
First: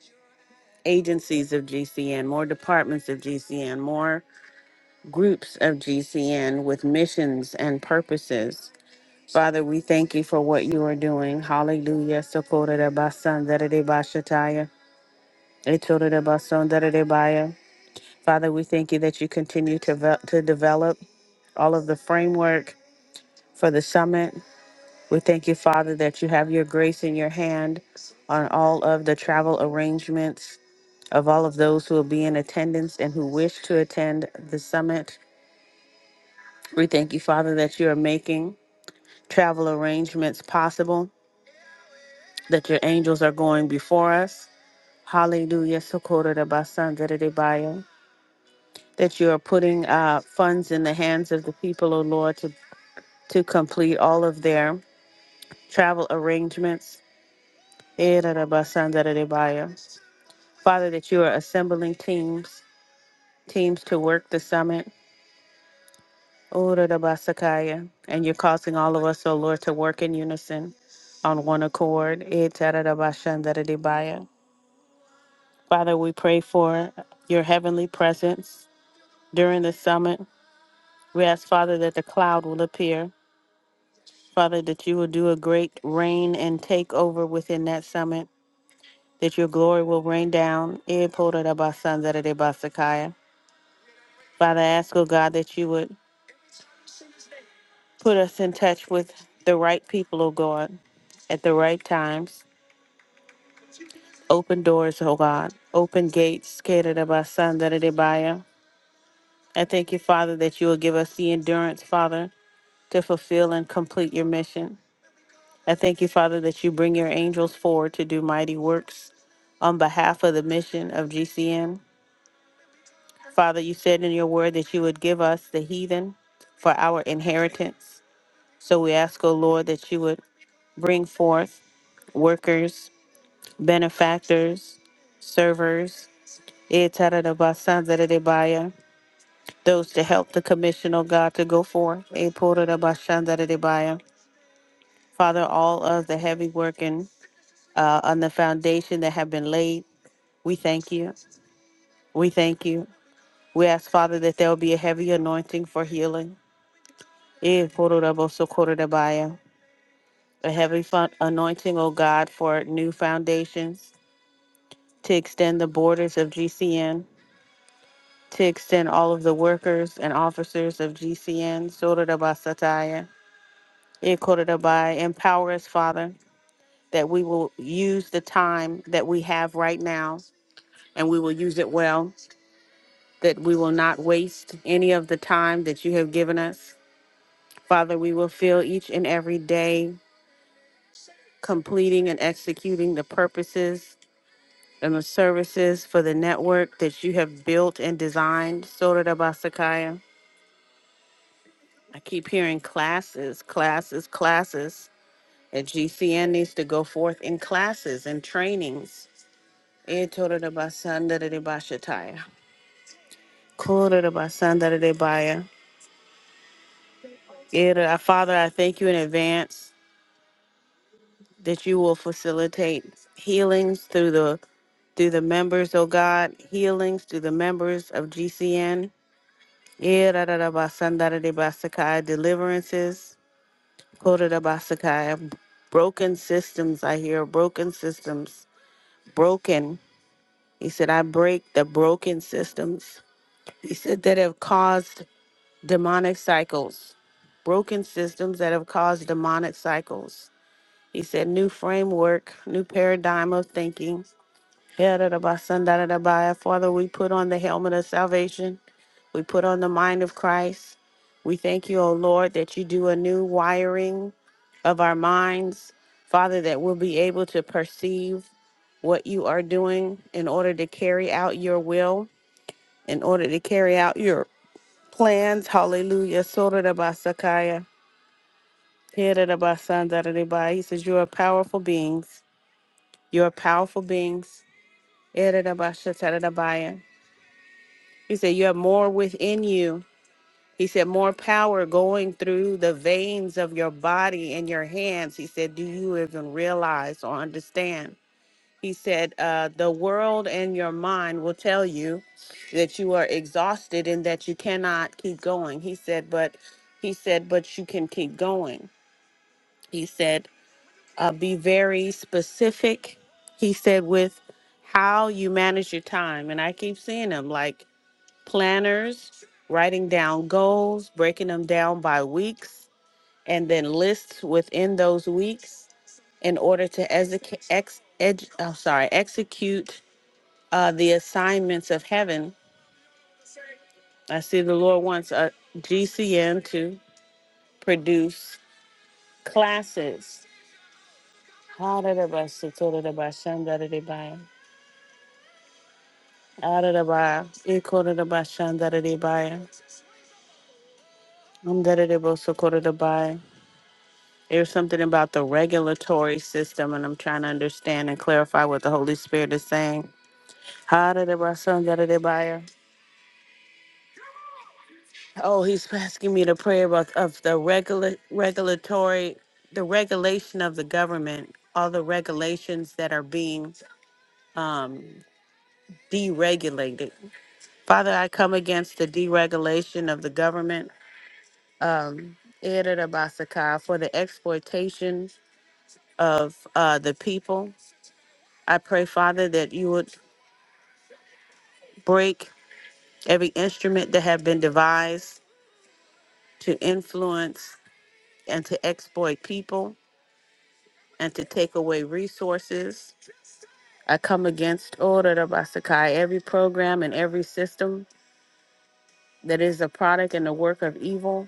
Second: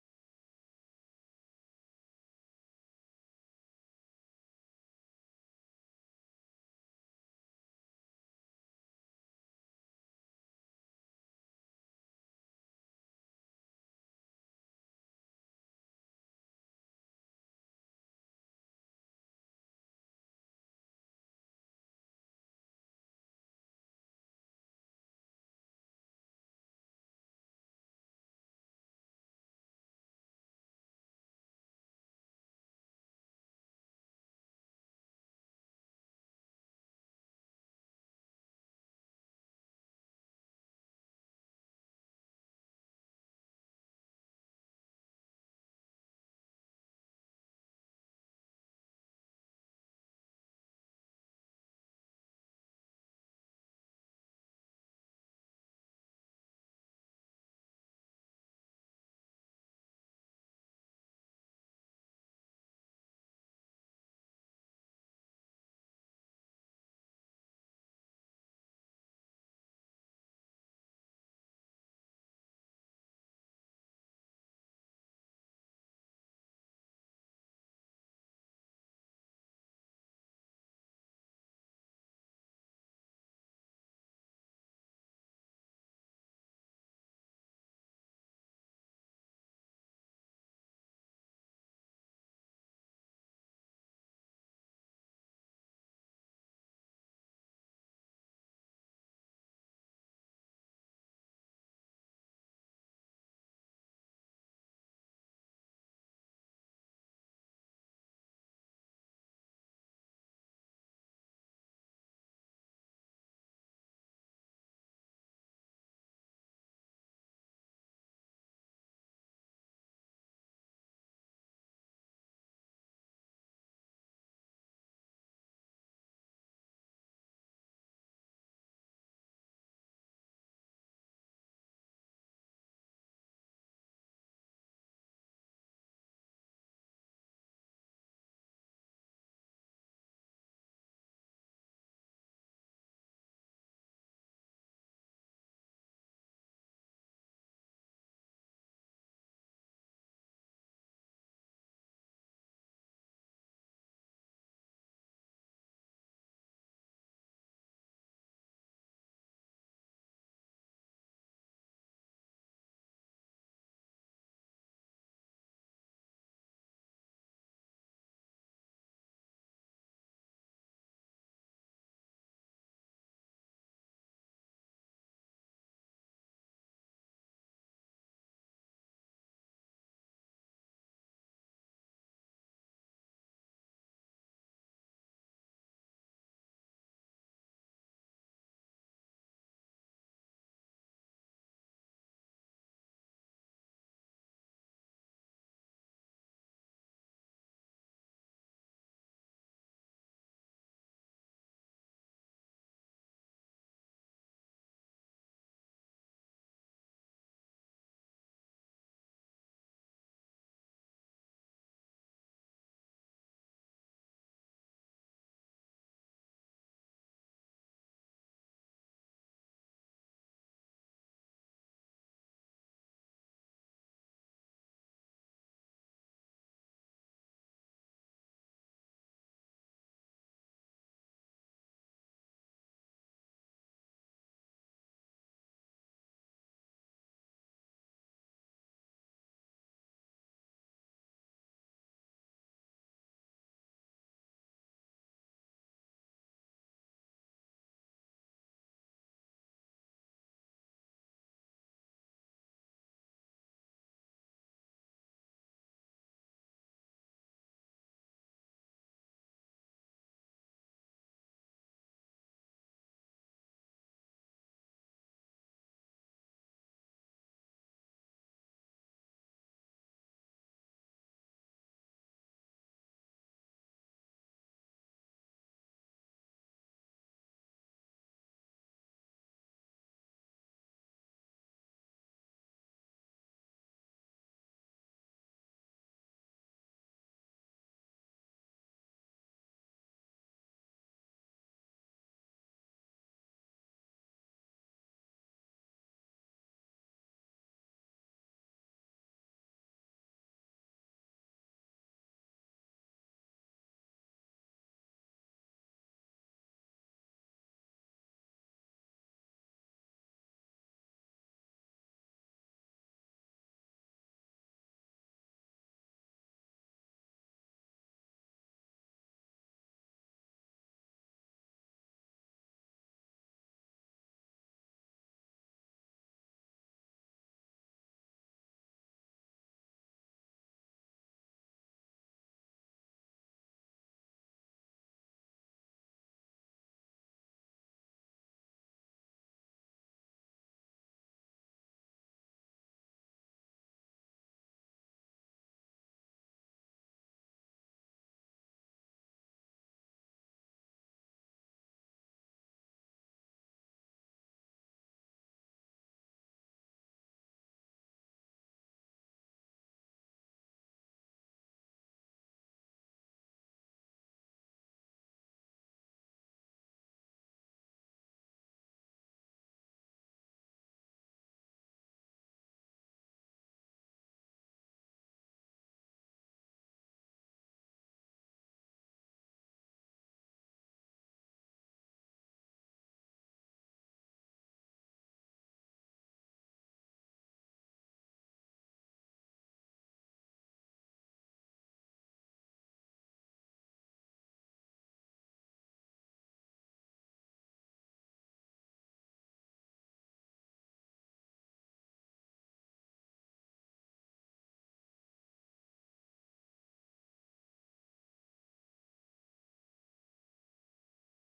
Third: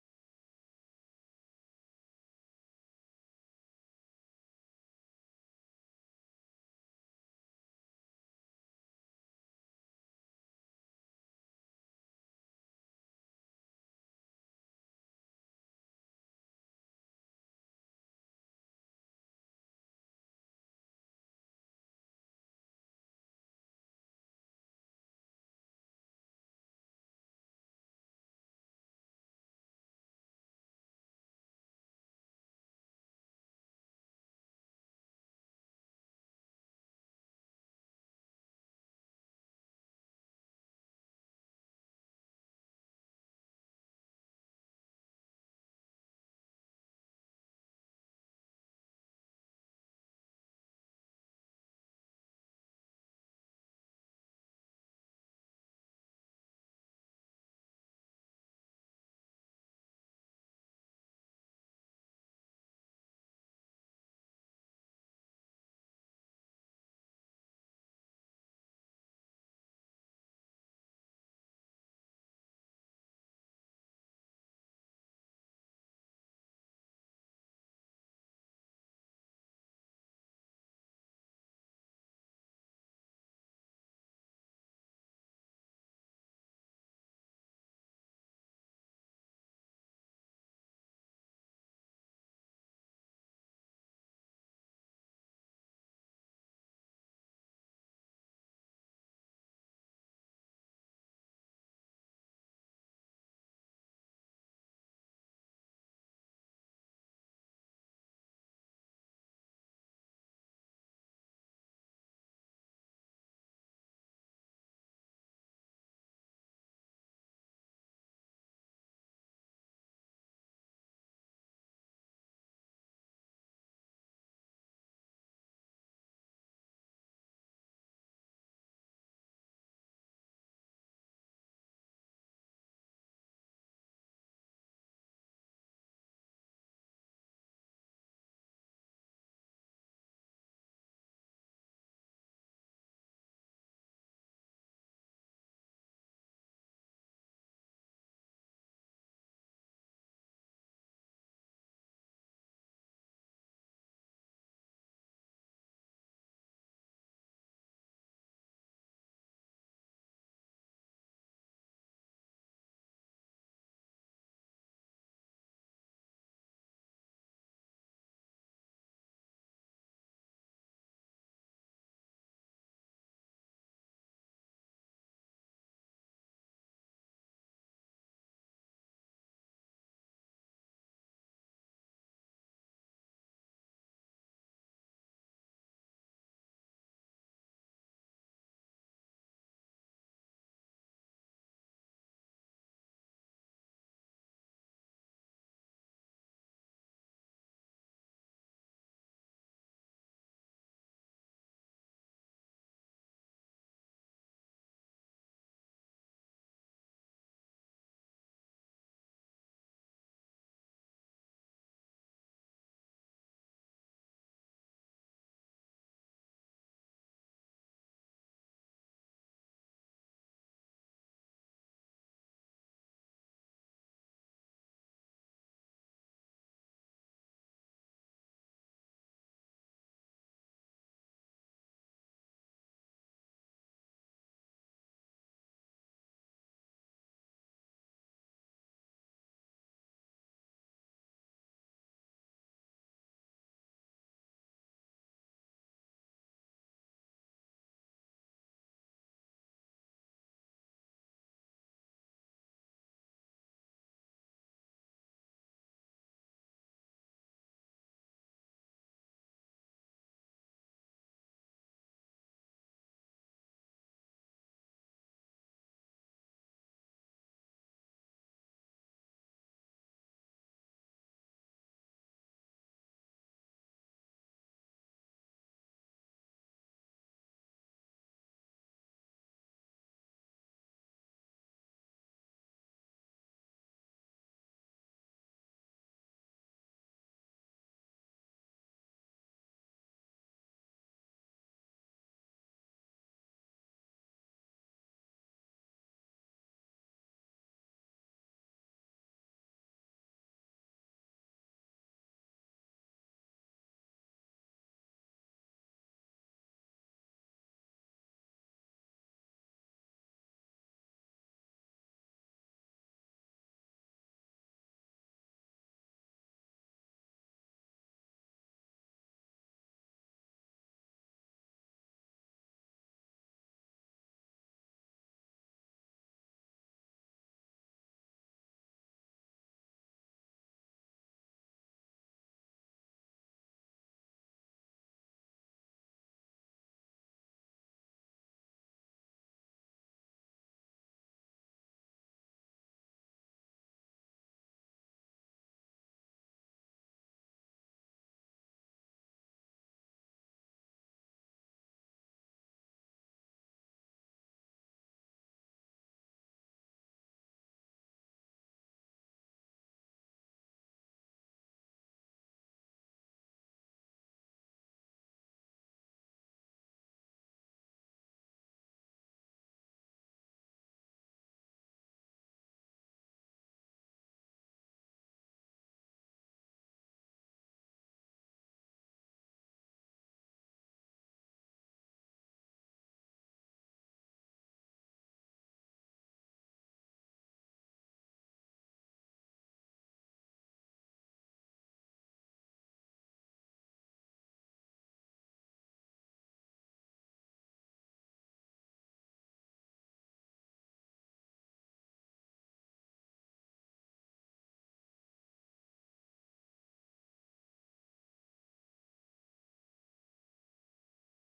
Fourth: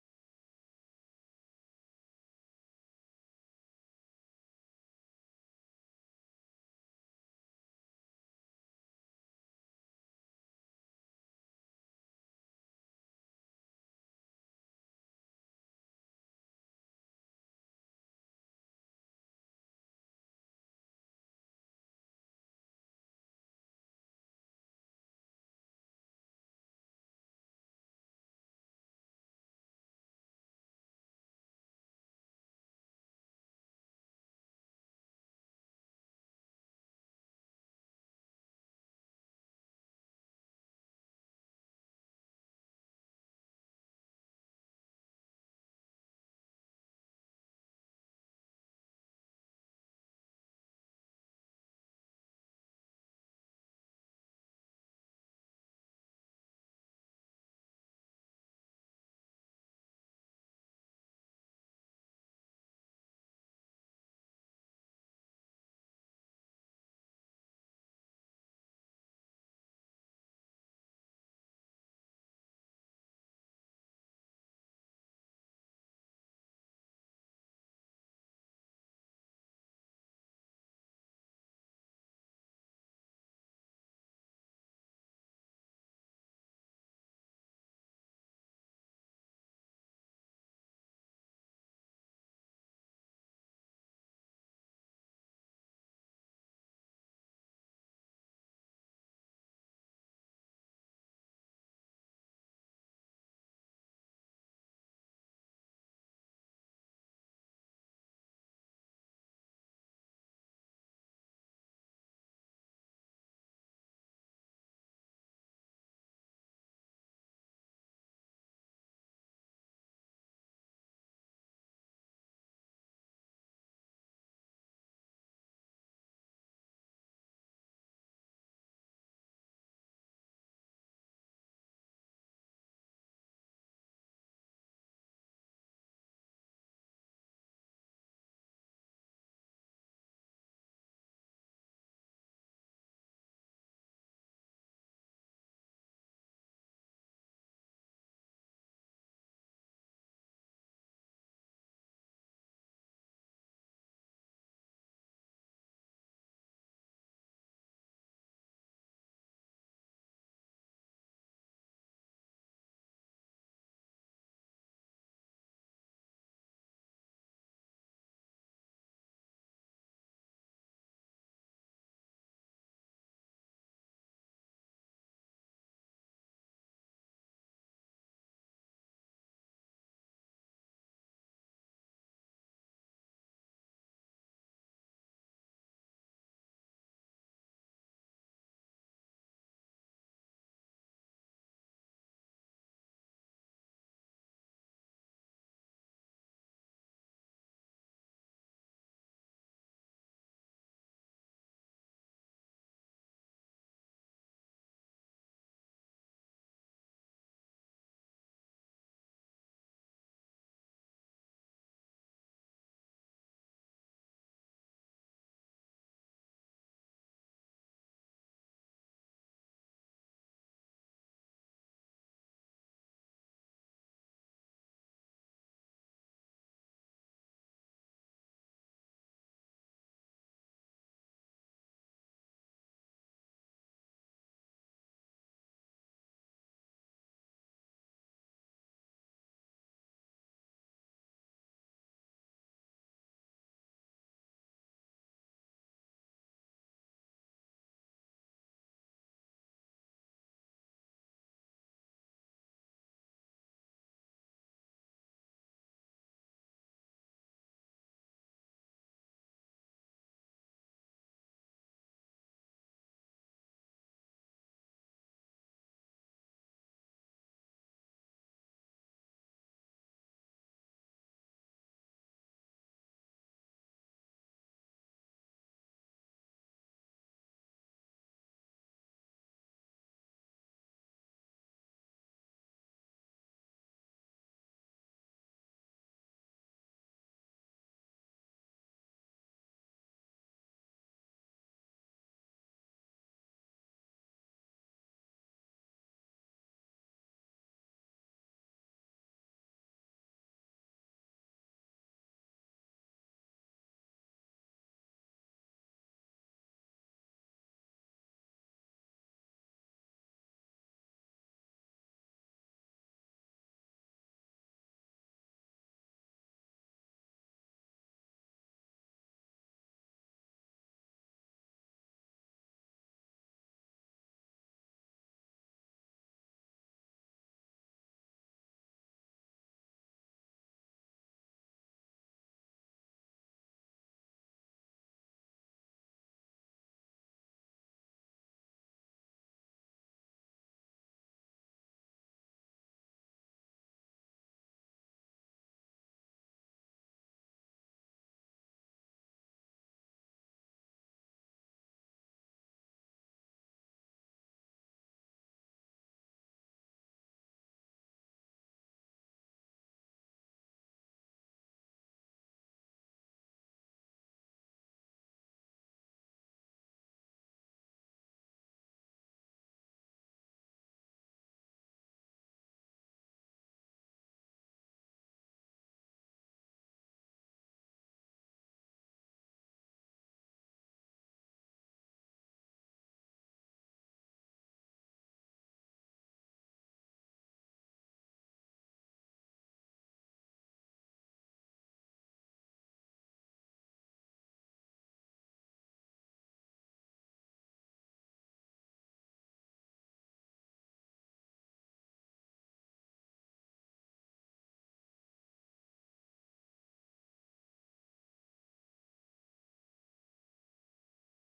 Speaker 3: agencies of GCN, more departments of GCN, more groups of GCN with missions and purposes. Father, we thank you for what you are doing. Hallelujah. Sokorodabasandadadebashataya, Etorodabasondadadebaya. Father, we thank you that you continue to, ve- to develop all of the framework for the summit We thank you, Father, that you have your grace in your hand on all of the travel arrangements of all of those who will be in attendance and who wish to attend the summit. We thank you, Father, that you are making travel arrangements possible, that your angels are going before us. Hallelujah. Socorro da Basanda de de Bayo. That you are putting uh, funds in the hands of the people, O Lord, to, to complete all of their travel arrangements. Era da Basanda de Bayo. Father, that you are assembling teams, teams to work the summit, Ora da basakaya. and you're causing all of us, O Lord, to work in unison on one accord. Etara da bashandara di baya. Father, we pray for your heavenly presence during the summit. We ask, Father, that the cloud will appear. Father, that you will do a great reign and take over within that summit, that your glory will rain down. Epora da basandara di basakaya. Father, I ask, O God, that you would Put us in touch with the right people, O God, at the right times. Open doors, O God. Open gates. Kedadabasandadadibaya. I thank you, Father, that you will give us the endurance, Father, to fulfill and complete your mission. I thank you, Father, that you bring your angels forward to do mighty works on behalf of the mission of GCN. Father, you said in your word that you would give us the heathen for our inheritance. So we ask, O Lord, that you would bring forth workers benefactors, servers, Etarabashandaradebaya, those to help the commission, of God, to go forth. Eporabashandaradebaya. Father, all of the heavy working uh, on the foundation that have been laid, we thank you. We thank you. We ask, Father, that there will be a heavy anointing for healing. Eporabosokorabaya. A heavy fun- anointing, O God, for new foundations to extend the borders of GCN to extend all of the workers and officers of GCN, Sotadaba Sataya, Ikodabai, empower us, Father, that we will use the time that we have right now and we will use it well, that we will not waste any of the time that you have given us. Father, we will feel each and every day completing and executing the purposes and the services for the network that you have built and designed, Sotadaba I keep hearing classes, classes, classes. And GCN needs to go forth in classes and trainings. Eh, toro de basanda de de bashataya. Koro de basanda de de baya. Eh, de- Father, I thank you in advance that you will facilitate healings through the through the members, oh God, healings through the members of GCN. Eh, da- da- da basanda de de basakaya. Deliverances. Koro de basakaya. Broken systems, I hear, broken systems broken. He said, I break the broken systems. He said, that have caused demonic cycles, broken systems that have caused demonic cycles. He said, new framework, new paradigm of thinking Yadadabasandarabaya. Father, we put on the helmet of salvation. We put on the mind of Christ. We thank you, O Lord, that you do a new wiring of our minds. Father, that we'll be able to perceive what you are doing in order to carry out your will, in order to carry out your plans. Hallelujah. Sotarabasakaya. Yadadabasandarabaya. He says, You are powerful beings. You are powerful beings. Yadadabashatarabaya. He said, You have more within you. He said, More power going through the veins of your body and your hands. He said, Do you even realize or understand? He said, uh, The world and your mind will tell you that you are exhausted and that you cannot keep going. He said, But he said, But you can keep going. He said, uh, Be very specific. He said, With how you manage your time. And I keep seeing him like, planners, writing down goals, breaking them down by weeks, and then lists within those weeks in order to exec- ex- ed- oh, sorry, execute uh, the assignments of heaven. I see the Lord wants a GCM to produce classes. Ha-da-da-ba-sa-to-da-da-ba-shan-da-da-da-ba-ya. da da ba ah da da ba e ko da da ba shan da da da ba um da da da bo so ko da da ba There's something about the regulatory system, and I'm trying to understand and clarify what the Holy Spirit is saying. How did it, my son, got it, buyer? Oh, he's asking me to pray about of the regula- regulatory, the regulation of the government, all the regulations that are being um, deregulated. Father, I come against the deregulation of the government. Um, Irarabasaka, for the exploitation of uh, the people. I pray, Father, that you would break every instrument that have been devised to influence and to exploit people and to take away resources. I come against order of Basakai, every program and every system that is a product and the work of evil.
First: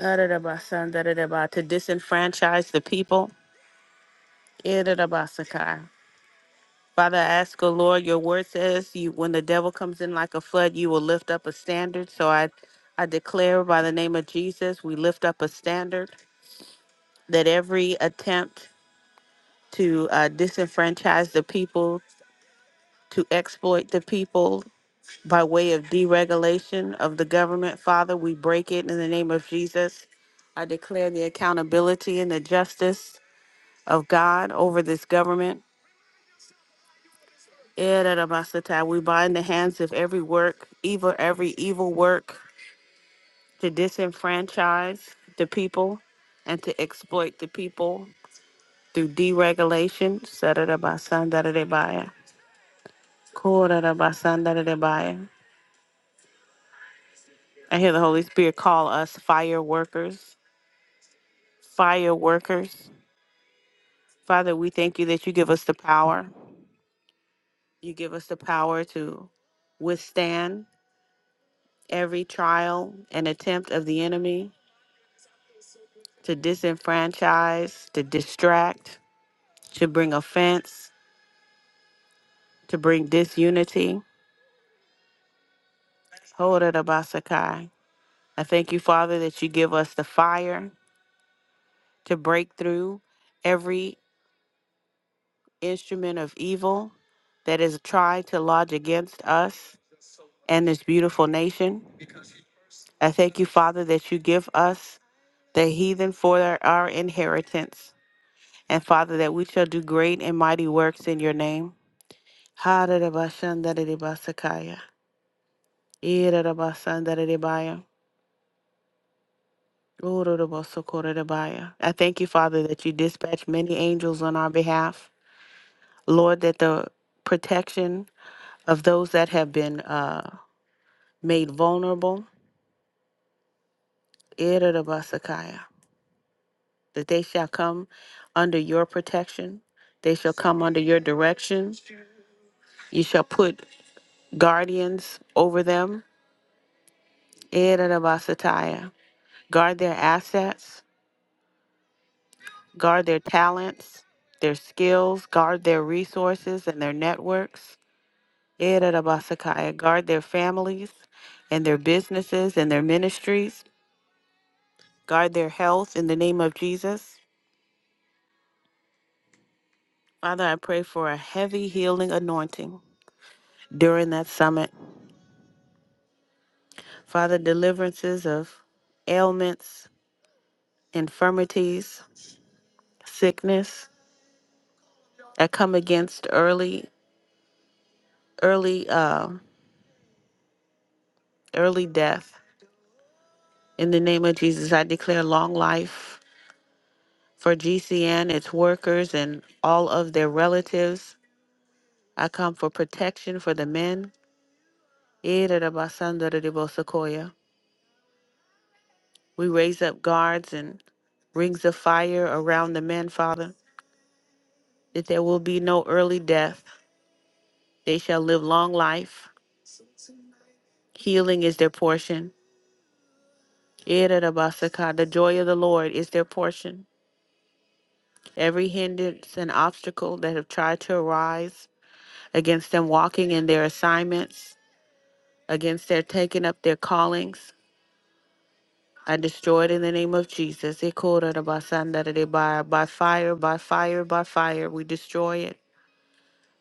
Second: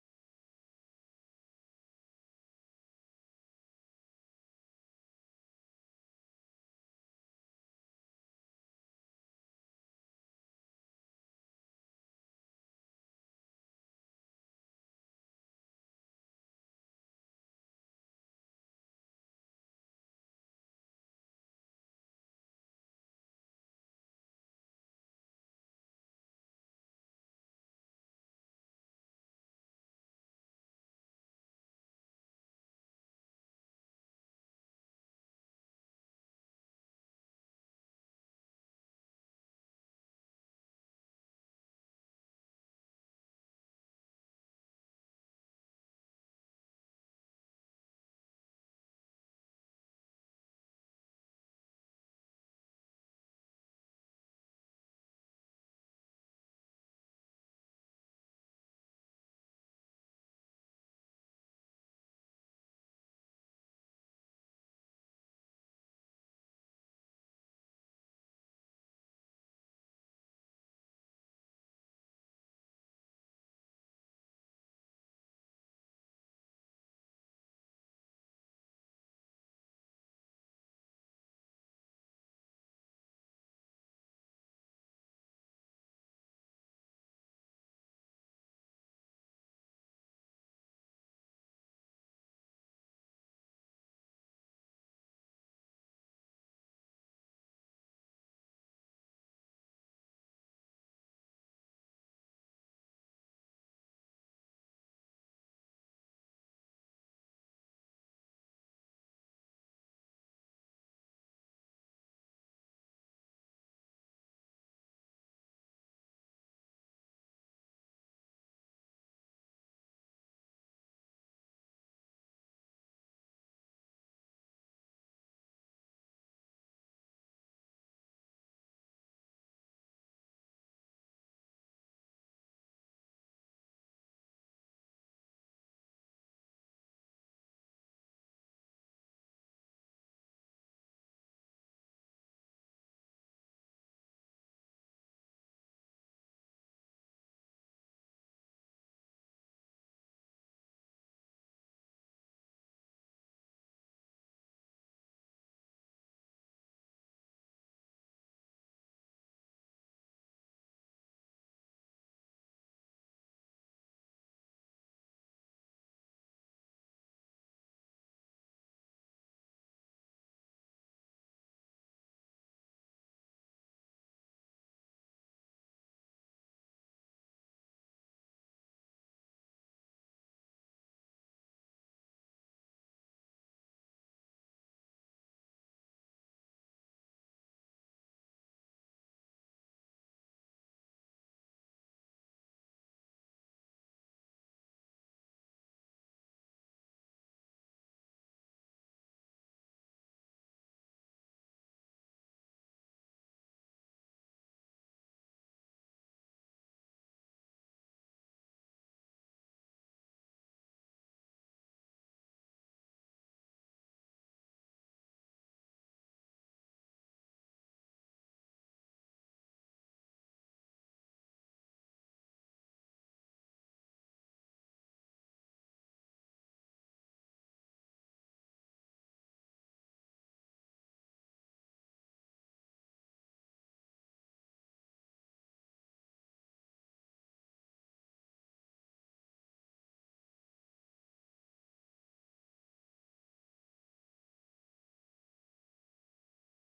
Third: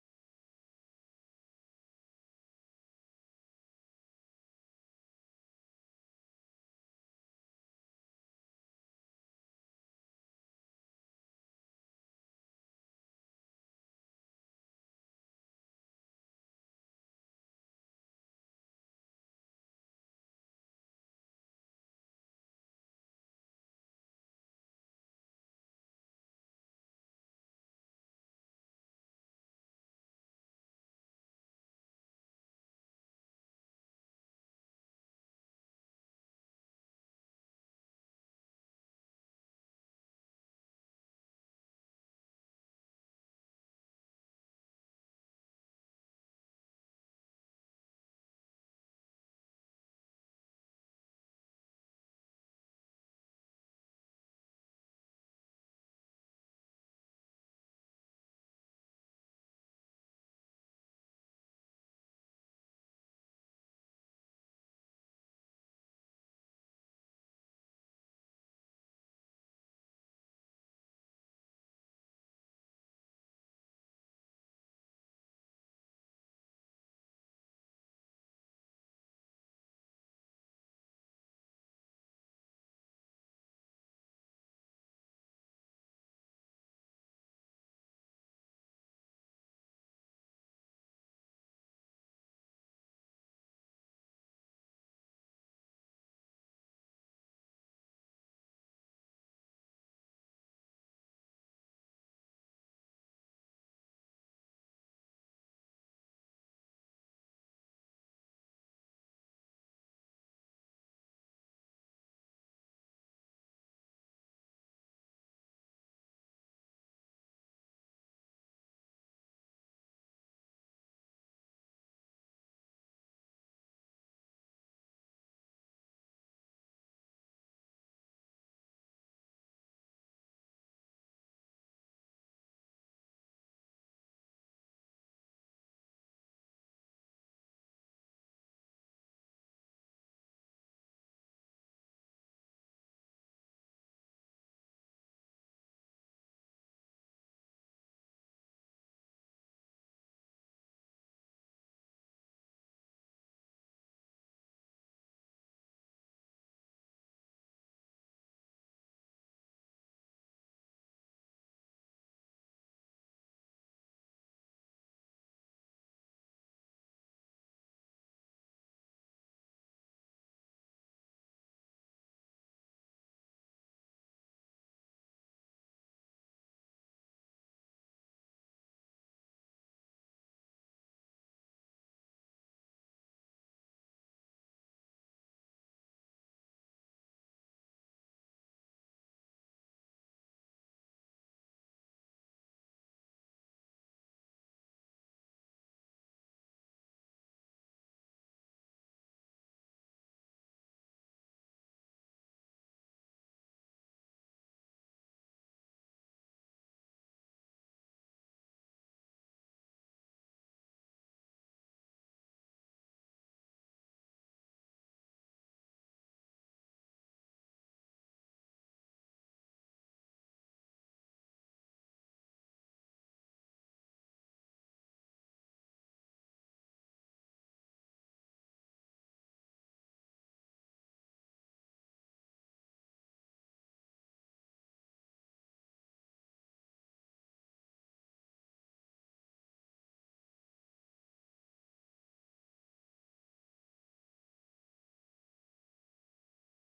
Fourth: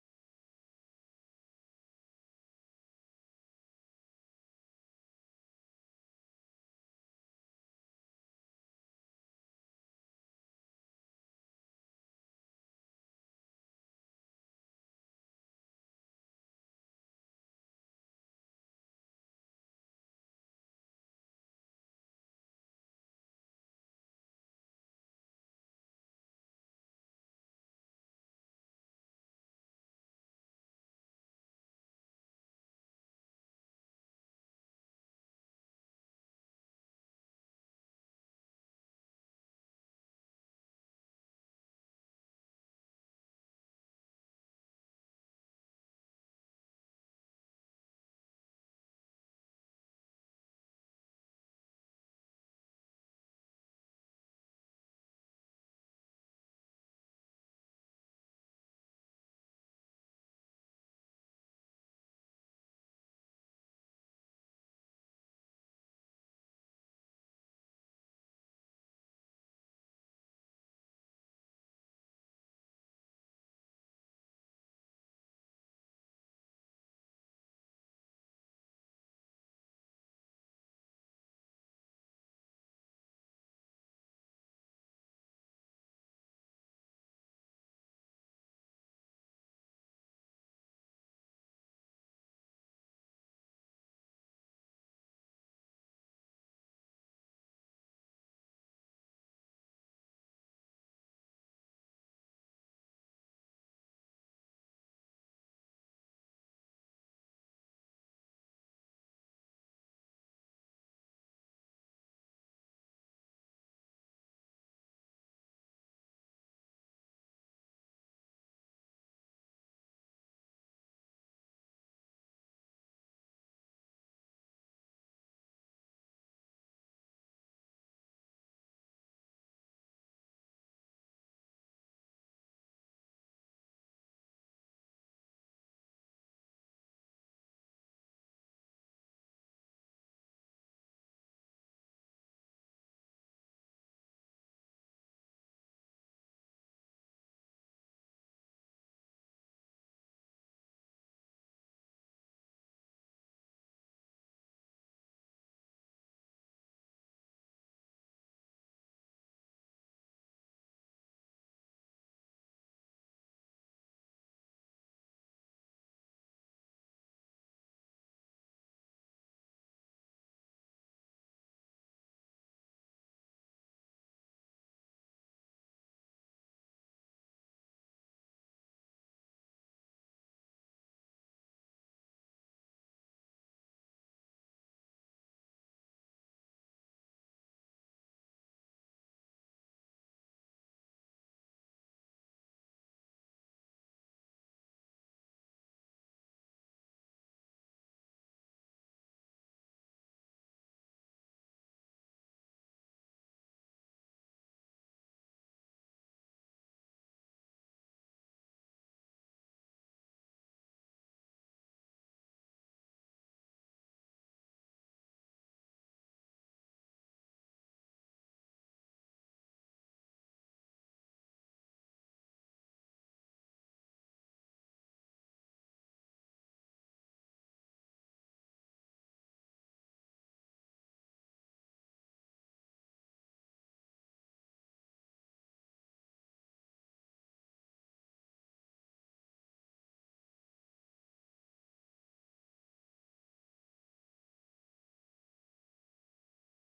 Speaker 3: Ararabasa, dararaba, To disenfranchise the people. Irarabasakai. Father, I ask, O Lord, your word says you when the devil comes in like a flood, you will lift up a standard. So I I declare by the name of Jesus, we lift up a standard that every attempt to uh, disenfranchise the people, to exploit the people by way of deregulation of the government, Father, we break it in the name of Jesus. I declare the accountability and the justice of God over this government. Ererabasata, We bind the hands of every work, evil, every evil work to disenfranchise the people and to exploit the people through deregulation. Sarada Korarabasandarabai. I hear the Holy Spirit call us fire workers. Fire workers. Father, we thank you that you give us the power. You give us the power to withstand every trial and attempt of the enemy, to disenfranchise, to distract, to bring offense, to bring disunity. Korarabasakai. I thank you, Father, that you give us the fire to break through every instrument of evil that is tried to lodge against us and this beautiful nation. I thank you, Father, that you give us the heathen for our inheritance. And Father, that we shall do great and mighty works in your name. Ha-da-da-ba-shan-da-da-da-ba-sa-ka-ya. Ee-da-da-ba-san-da-da-da-ba-ya. Ooh-da-da-ba-so-ko-da-da-ba-ya. I thank you, Father, that you dispatch many angels on our behalf. Lord, that the protection of those that have been uh, made vulnerable Irarabasakaya, that they shall come under your protection. They shall come under your direction. You shall put guardians over them. Irarabasataya. Guard their assets, guard their talents, their skills, guard their resources and their networks. Irarabasakaya. Guard their families and their businesses and their ministries. Guard their health in the name of Jesus. Father, I pray for a heavy healing anointing during that summit. Father, deliverances of ailments, infirmities, sickness that come against early, early, uh, early death. In the name of Jesus, I declare long life for GCN, its workers, and all of their relatives. I come for protection for the men. We raise up guards and rings of fire around the men, Father, that there will be no early death. They shall live long life Healing is their portion. Irarabasaka, The joy of the Lord is their portion. Every hindrance and obstacle that have tried to arise against them walking in their assignments, against their taking up their callings, I destroy it in the name of Jesus. Ikorarabasandaradebaya, By fire, by fire, by fire, we destroy it.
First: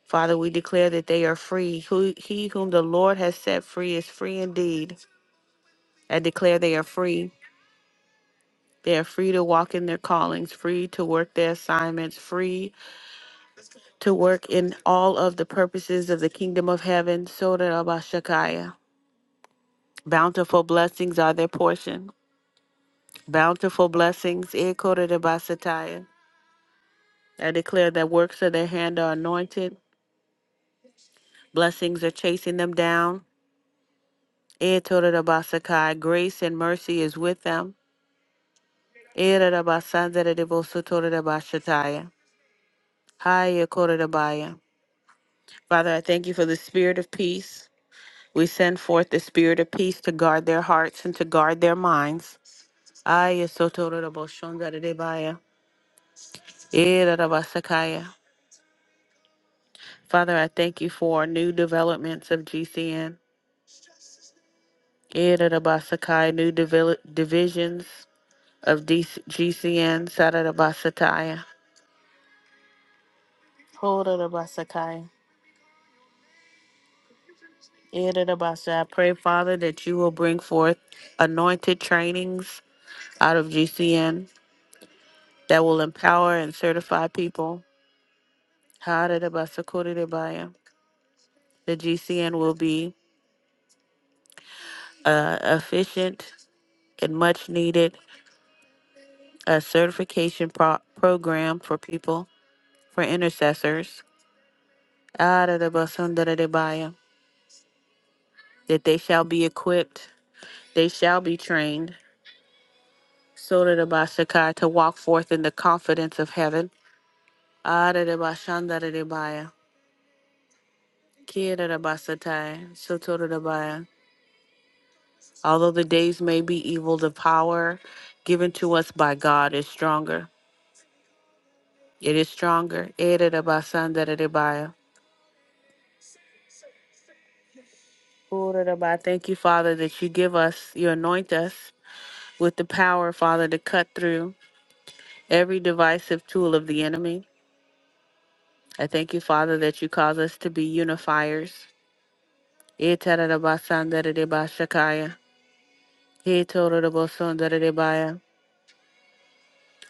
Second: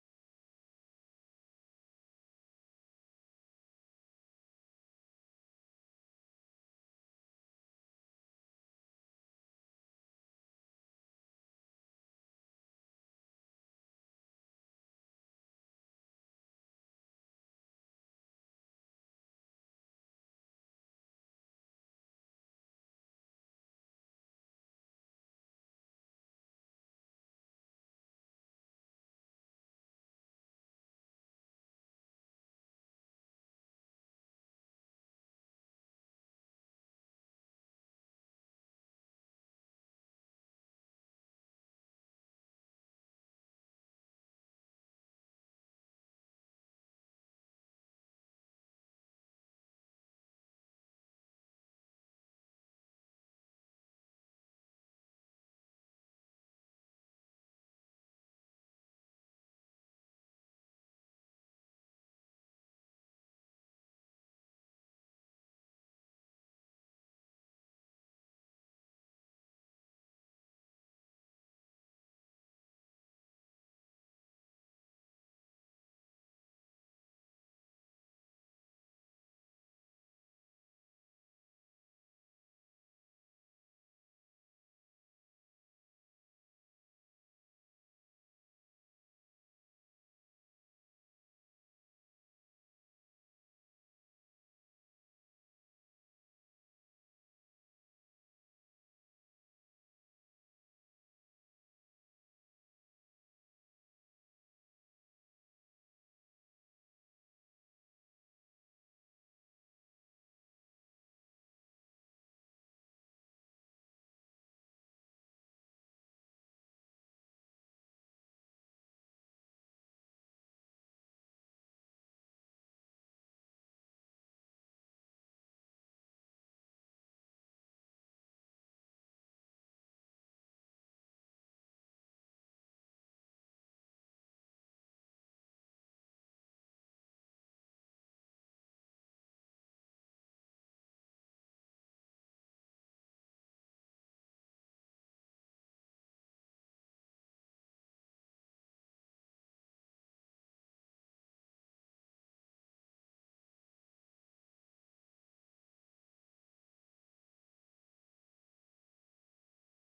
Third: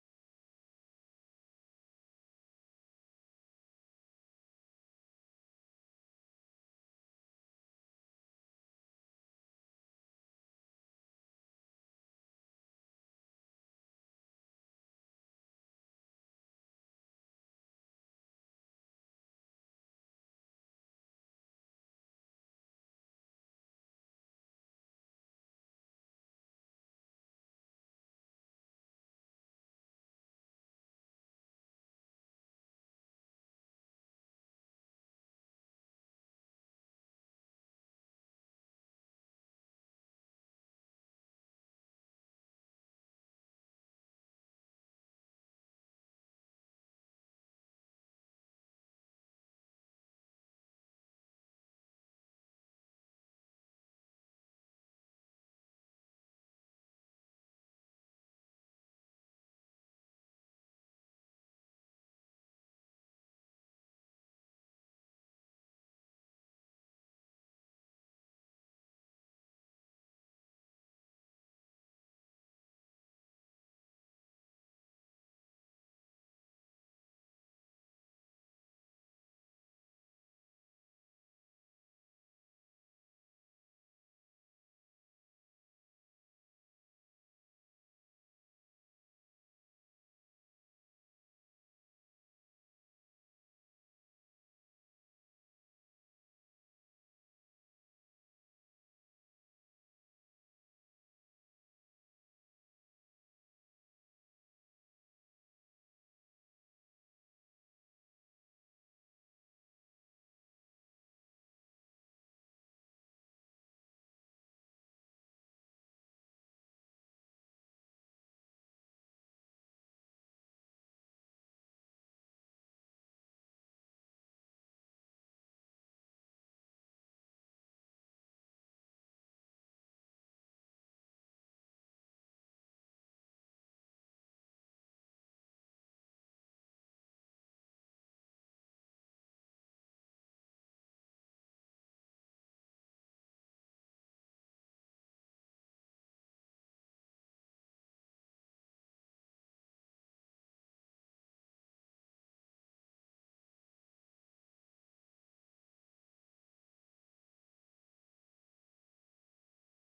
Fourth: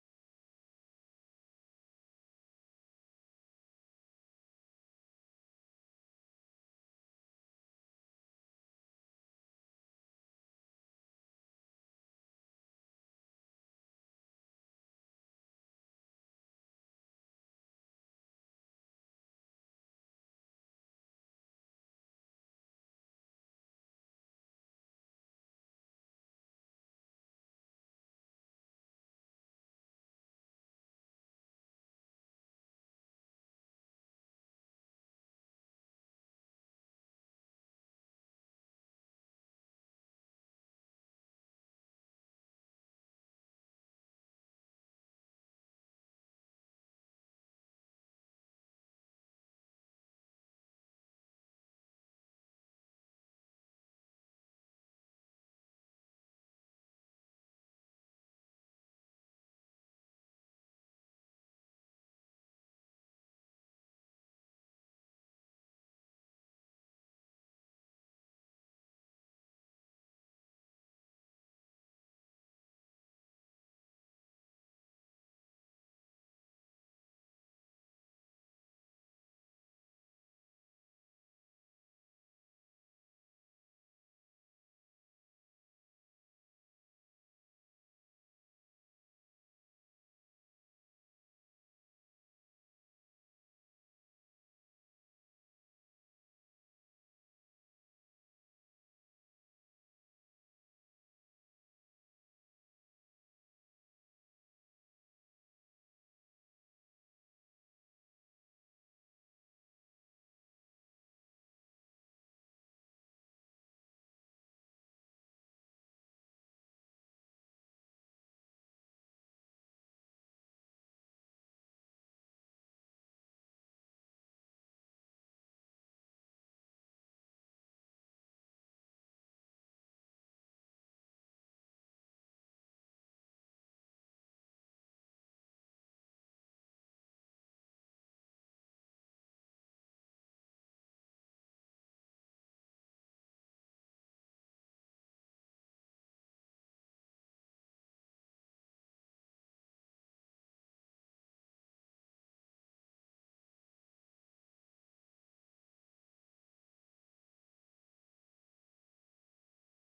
Speaker 3: Father, we declare that they are free. Who- He whom the Lord has set free is free indeed. I declare they are free. They are free to walk in their callings, free to work their assignments, free to work in all of the purposes of the kingdom of heaven. Soda Rabashakaya. Bountiful blessings are their portion. Bountiful blessings. Ekoda Rabasataya. I declare that works of their hand are anointed. Blessings are chasing them down. Etoda Rabasakai. Grace and mercy is with them. Era Rabasandara Devosotoda Rabashataya. Hi, Ekoda Rabaya. Father, I thank you for the spirit of peace. We send forth the spirit of peace to guard their hearts and to guard their minds. Ay, esotorobosondaridebaya, erarabasakaya. Father, I thank you for new developments of GCN, erarabasakai, new devel- divisions of D- G C N. sararabasataya, horarabasakaya, erarabasa. I pray, Father, that you will bring forth anointed trainings out of GCN that will empower and certify people How did about Sakura to buy 'em? The GCN will be uh, efficient and much needed a certification pro- program for people, for intercessors. Ah, da da ba sundara de baya, That they shall be equipped, they shall be trained, so da da ba sakai, to walk forth in the confidence of heaven. Ah, da da ba shandara de baya, kia Although the days may be evil, the power given to us by God is stronger. It is stronger. Ererabasandararebaya. Oreraba. Thank you, Father, that you give us, you anoint us with the power, Father, to cut through every divisive tool of the enemy. I thank you, Father, that you cause us to be unifiers. Eterabasandararebashakaya. Etorabasondarerebaya.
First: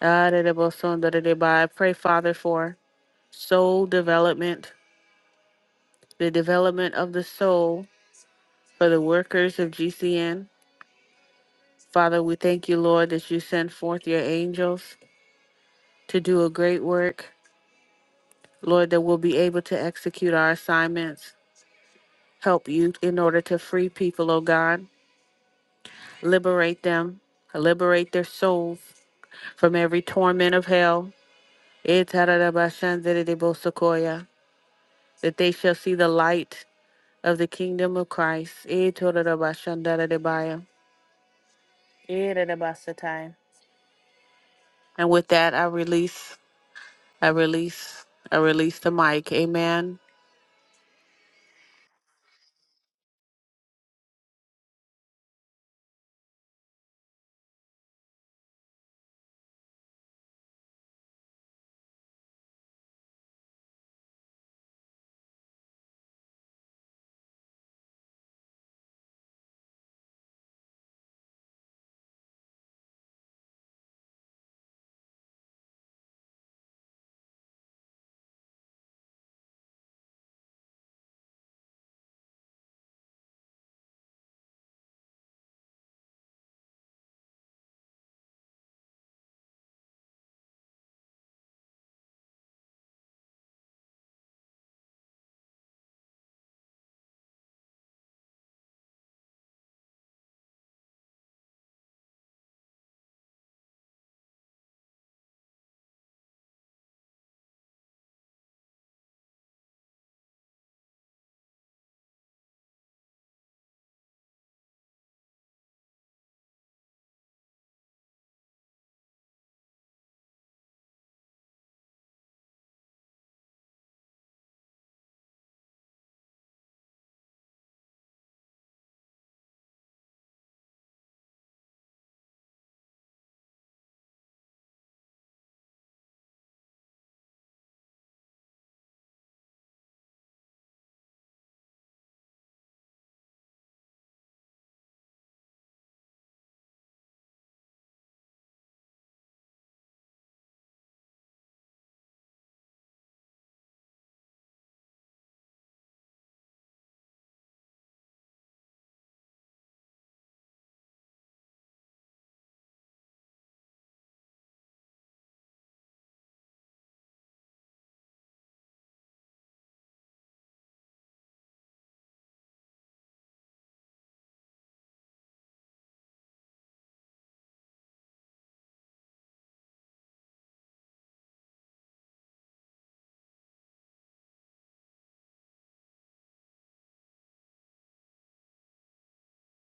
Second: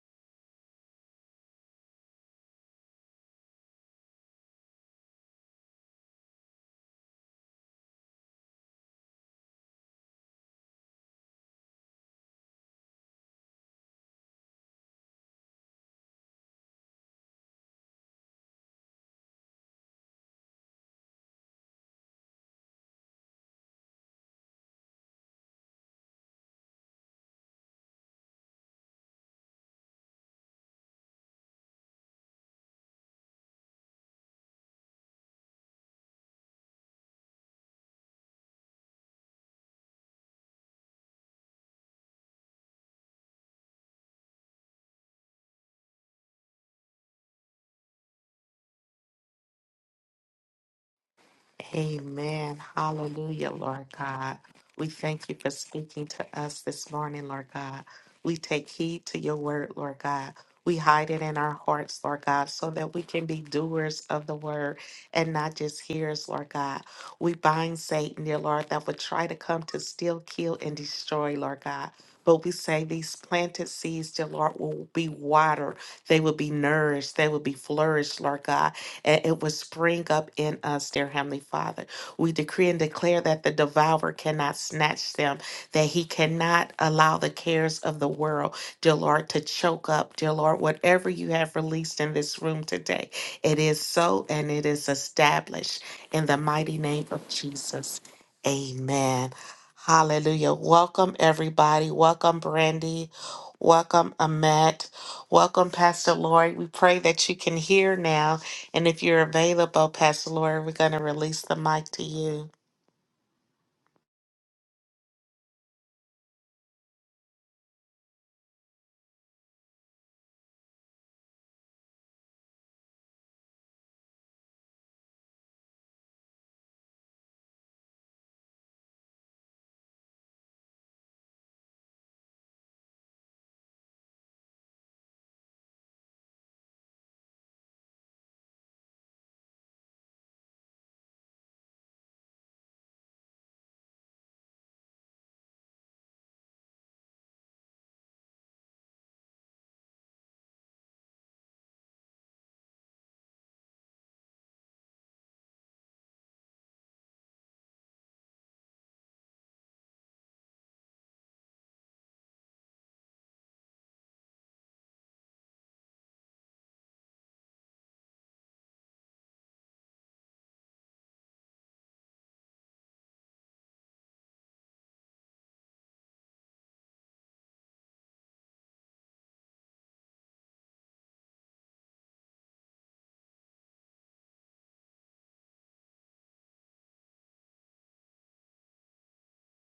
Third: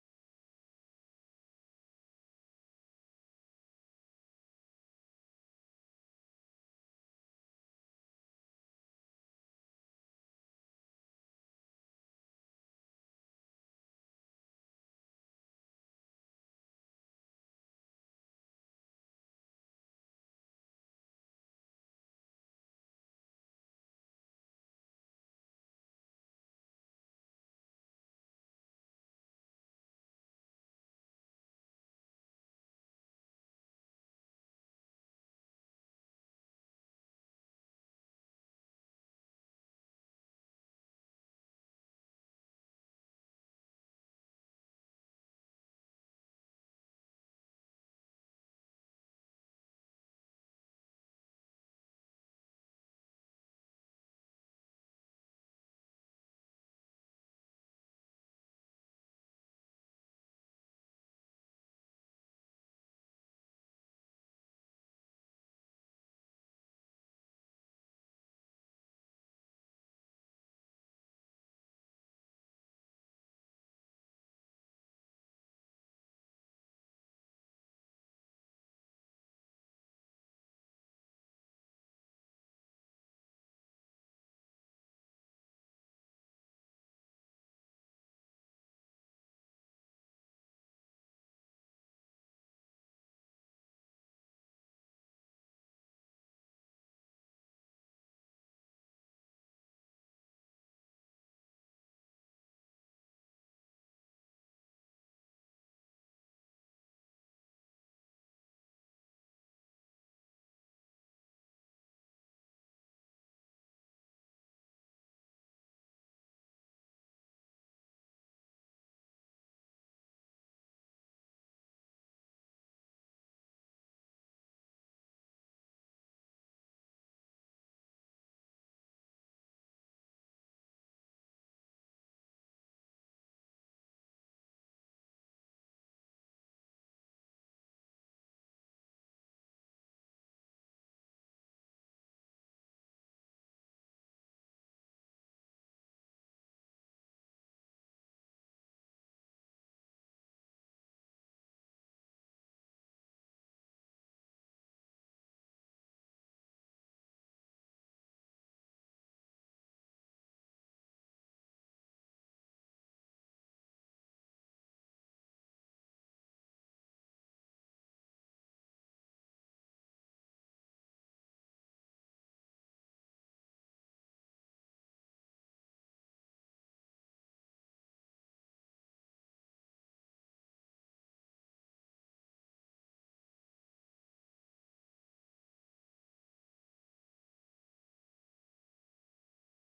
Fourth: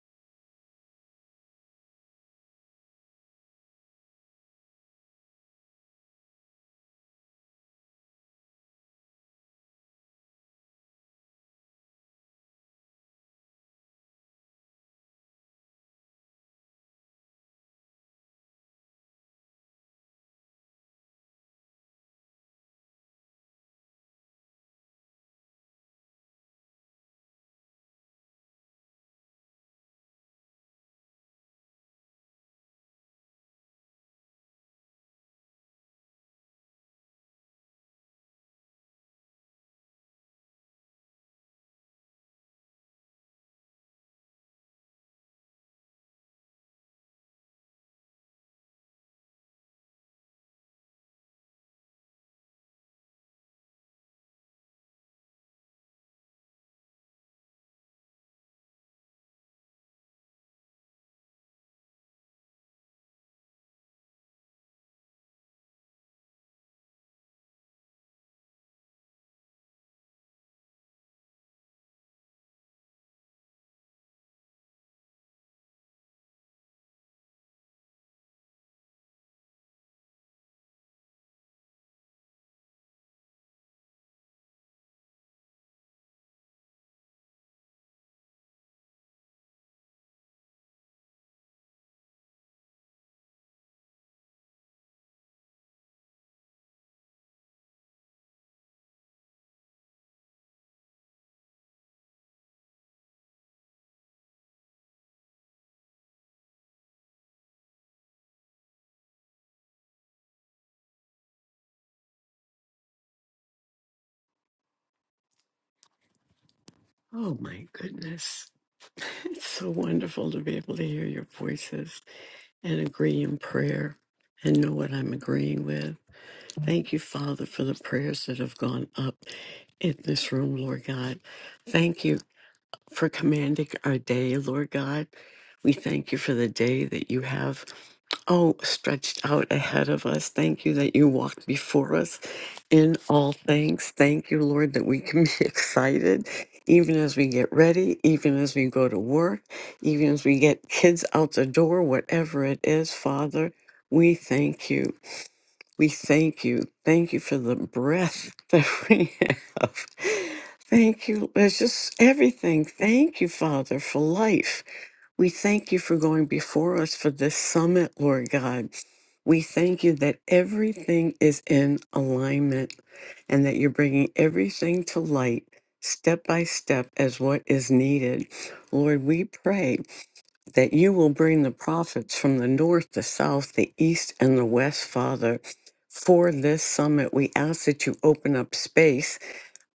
Speaker 3: Arerabasondarerebaya. I pray, Father, for soul development, the development of the soul for the workers of GCN. Father, we thank you, Lord, that you sent forth your angels to do a great work. Lord, that we'll be able to execute our assignments, help you in order to free people, oh God, liberate them, liberate their souls from every torment of hell. Etarabashanderebosokoya, That they shall see the light of the kingdom of Christ. Etorabashandaradebaya, Erabasatai. And with that, I release, I release, I release the mic. Amen.
Speaker 1: Amen. Hallelujah, Lord God. We thank you for speaking to us this morning, Lord God. We take heed to your word, Lord God. We hide it in our hearts, Lord God, so that we can be doers of the word and not just hearers, Lord God. We bind Satan, dear Lord, that would try to come to steal, kill, and destroy, Lord God. But we say these planted seeds, dear Lord, will be watered. They will be nourished. They will be flourished, Lord God and it will spring up in us, dear Heavenly Father. We decree and declare that the devourer cannot snatch them, that he cannot allow the cares of the world, dear Lord, to choke up, dear Lord, whatever you have released in this room today. It is so and it is established in the mighty name of Jesus. Amen. Hallelujah. Welcome, everybody. Welcome, Brandy. Welcome, Amet. Welcome, Pastor Lori. We pray that you can hear now and if you're available, Pastor Lori, we're going to release the mic to you.
Speaker 4: Oh my goodness. It's so wonderful to be able to hear your voices and agree in prayer and know what I'm agreeing with. Thank you, Father, for the prayers that have gone up in this room, Lord God. Thank you for commanding our day, Lord God. We thank you for the day that you have oh, stretched out ahead of us. Thank you that you walked before us in all things. Thank you, Lord, that we can be excited even as we get ready, even as we go to work, even as we get kids out the door, whatever it is, Father. We thank you. We thank you. Thank you for the breath that we have. Thank you. It's just everything. Thank you, Father, for life. We thank you for going before us for this summit, Lord God. We thank you that everything is in alignment and that you're bringing everything to light step by step as what is needed. Lord, we pray that you will bring the prophets from the north, the south, the east, and the west, Father. For this summit, we ask that you open up space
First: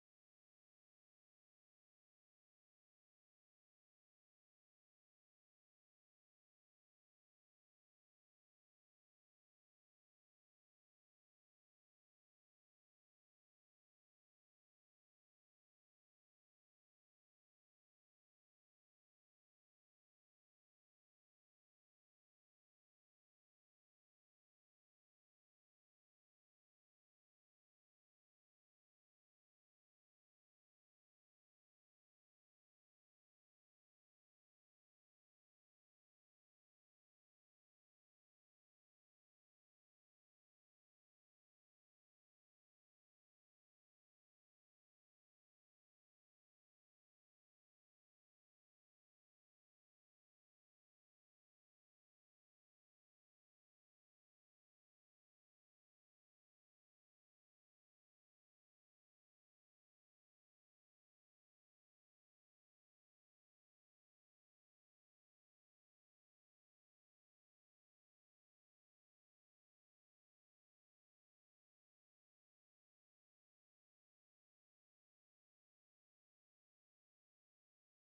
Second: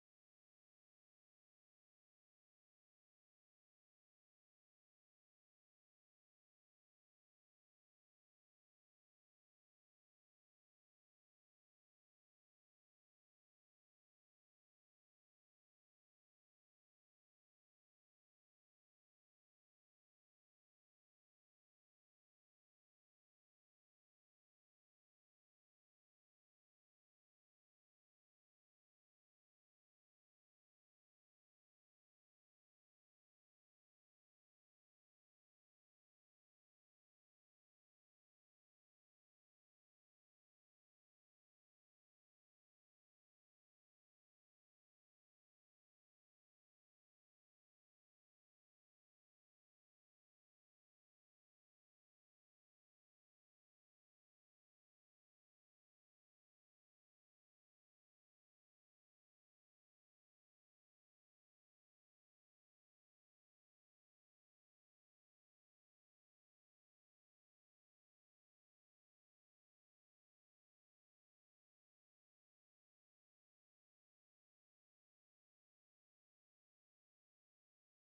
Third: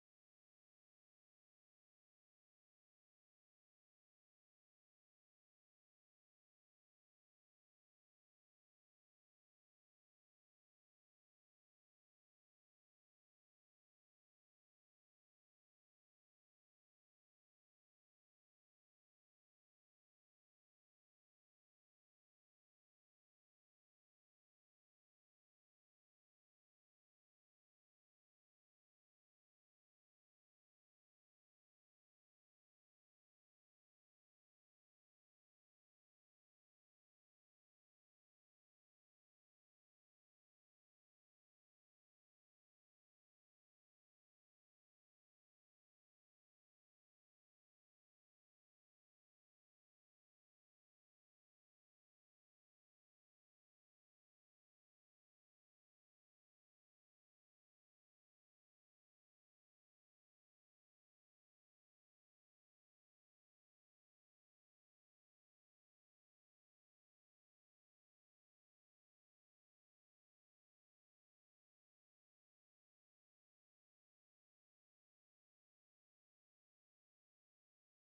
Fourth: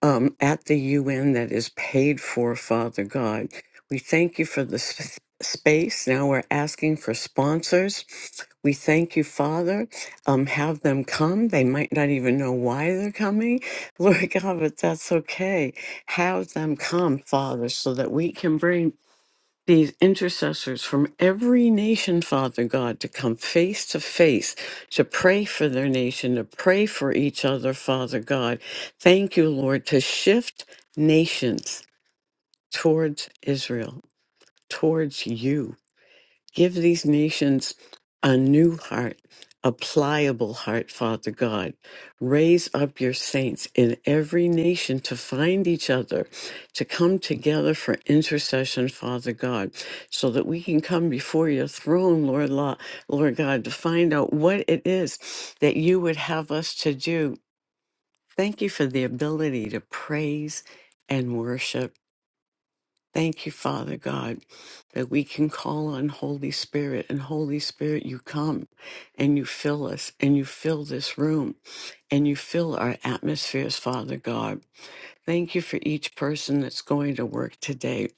Speaker 4: um, at the UN that is paid for, Father God. We thank you for the sp- space. Now we're asking for sponsors. We thank you, Father. Um, have them come. They might not even know why they're coming, Lord God, but that's okay. Have them come, Father, so that we can bring these intercessors from every nation, Father God, to come face to face to pray for their nation, to pray for each other, Father God. Thank you, Lord, to shift nations towards Israel, towards you. Give these nations a new heart, a pliable heart, Father God. Raise up your saints in every nation to find each other, to come together for intercession, Father God, so that we can come before your throne, Lord, Lo- Lord God, to find out what it is that you would have us to do. Thank you for the ability to praise and worship. Thank you, Father God, that we can call on Holy Spirit. And Holy Spirit, you come and you fill us and you fill this room and you fill our atmospheres, Father God. Thank you for each person that's going to work today.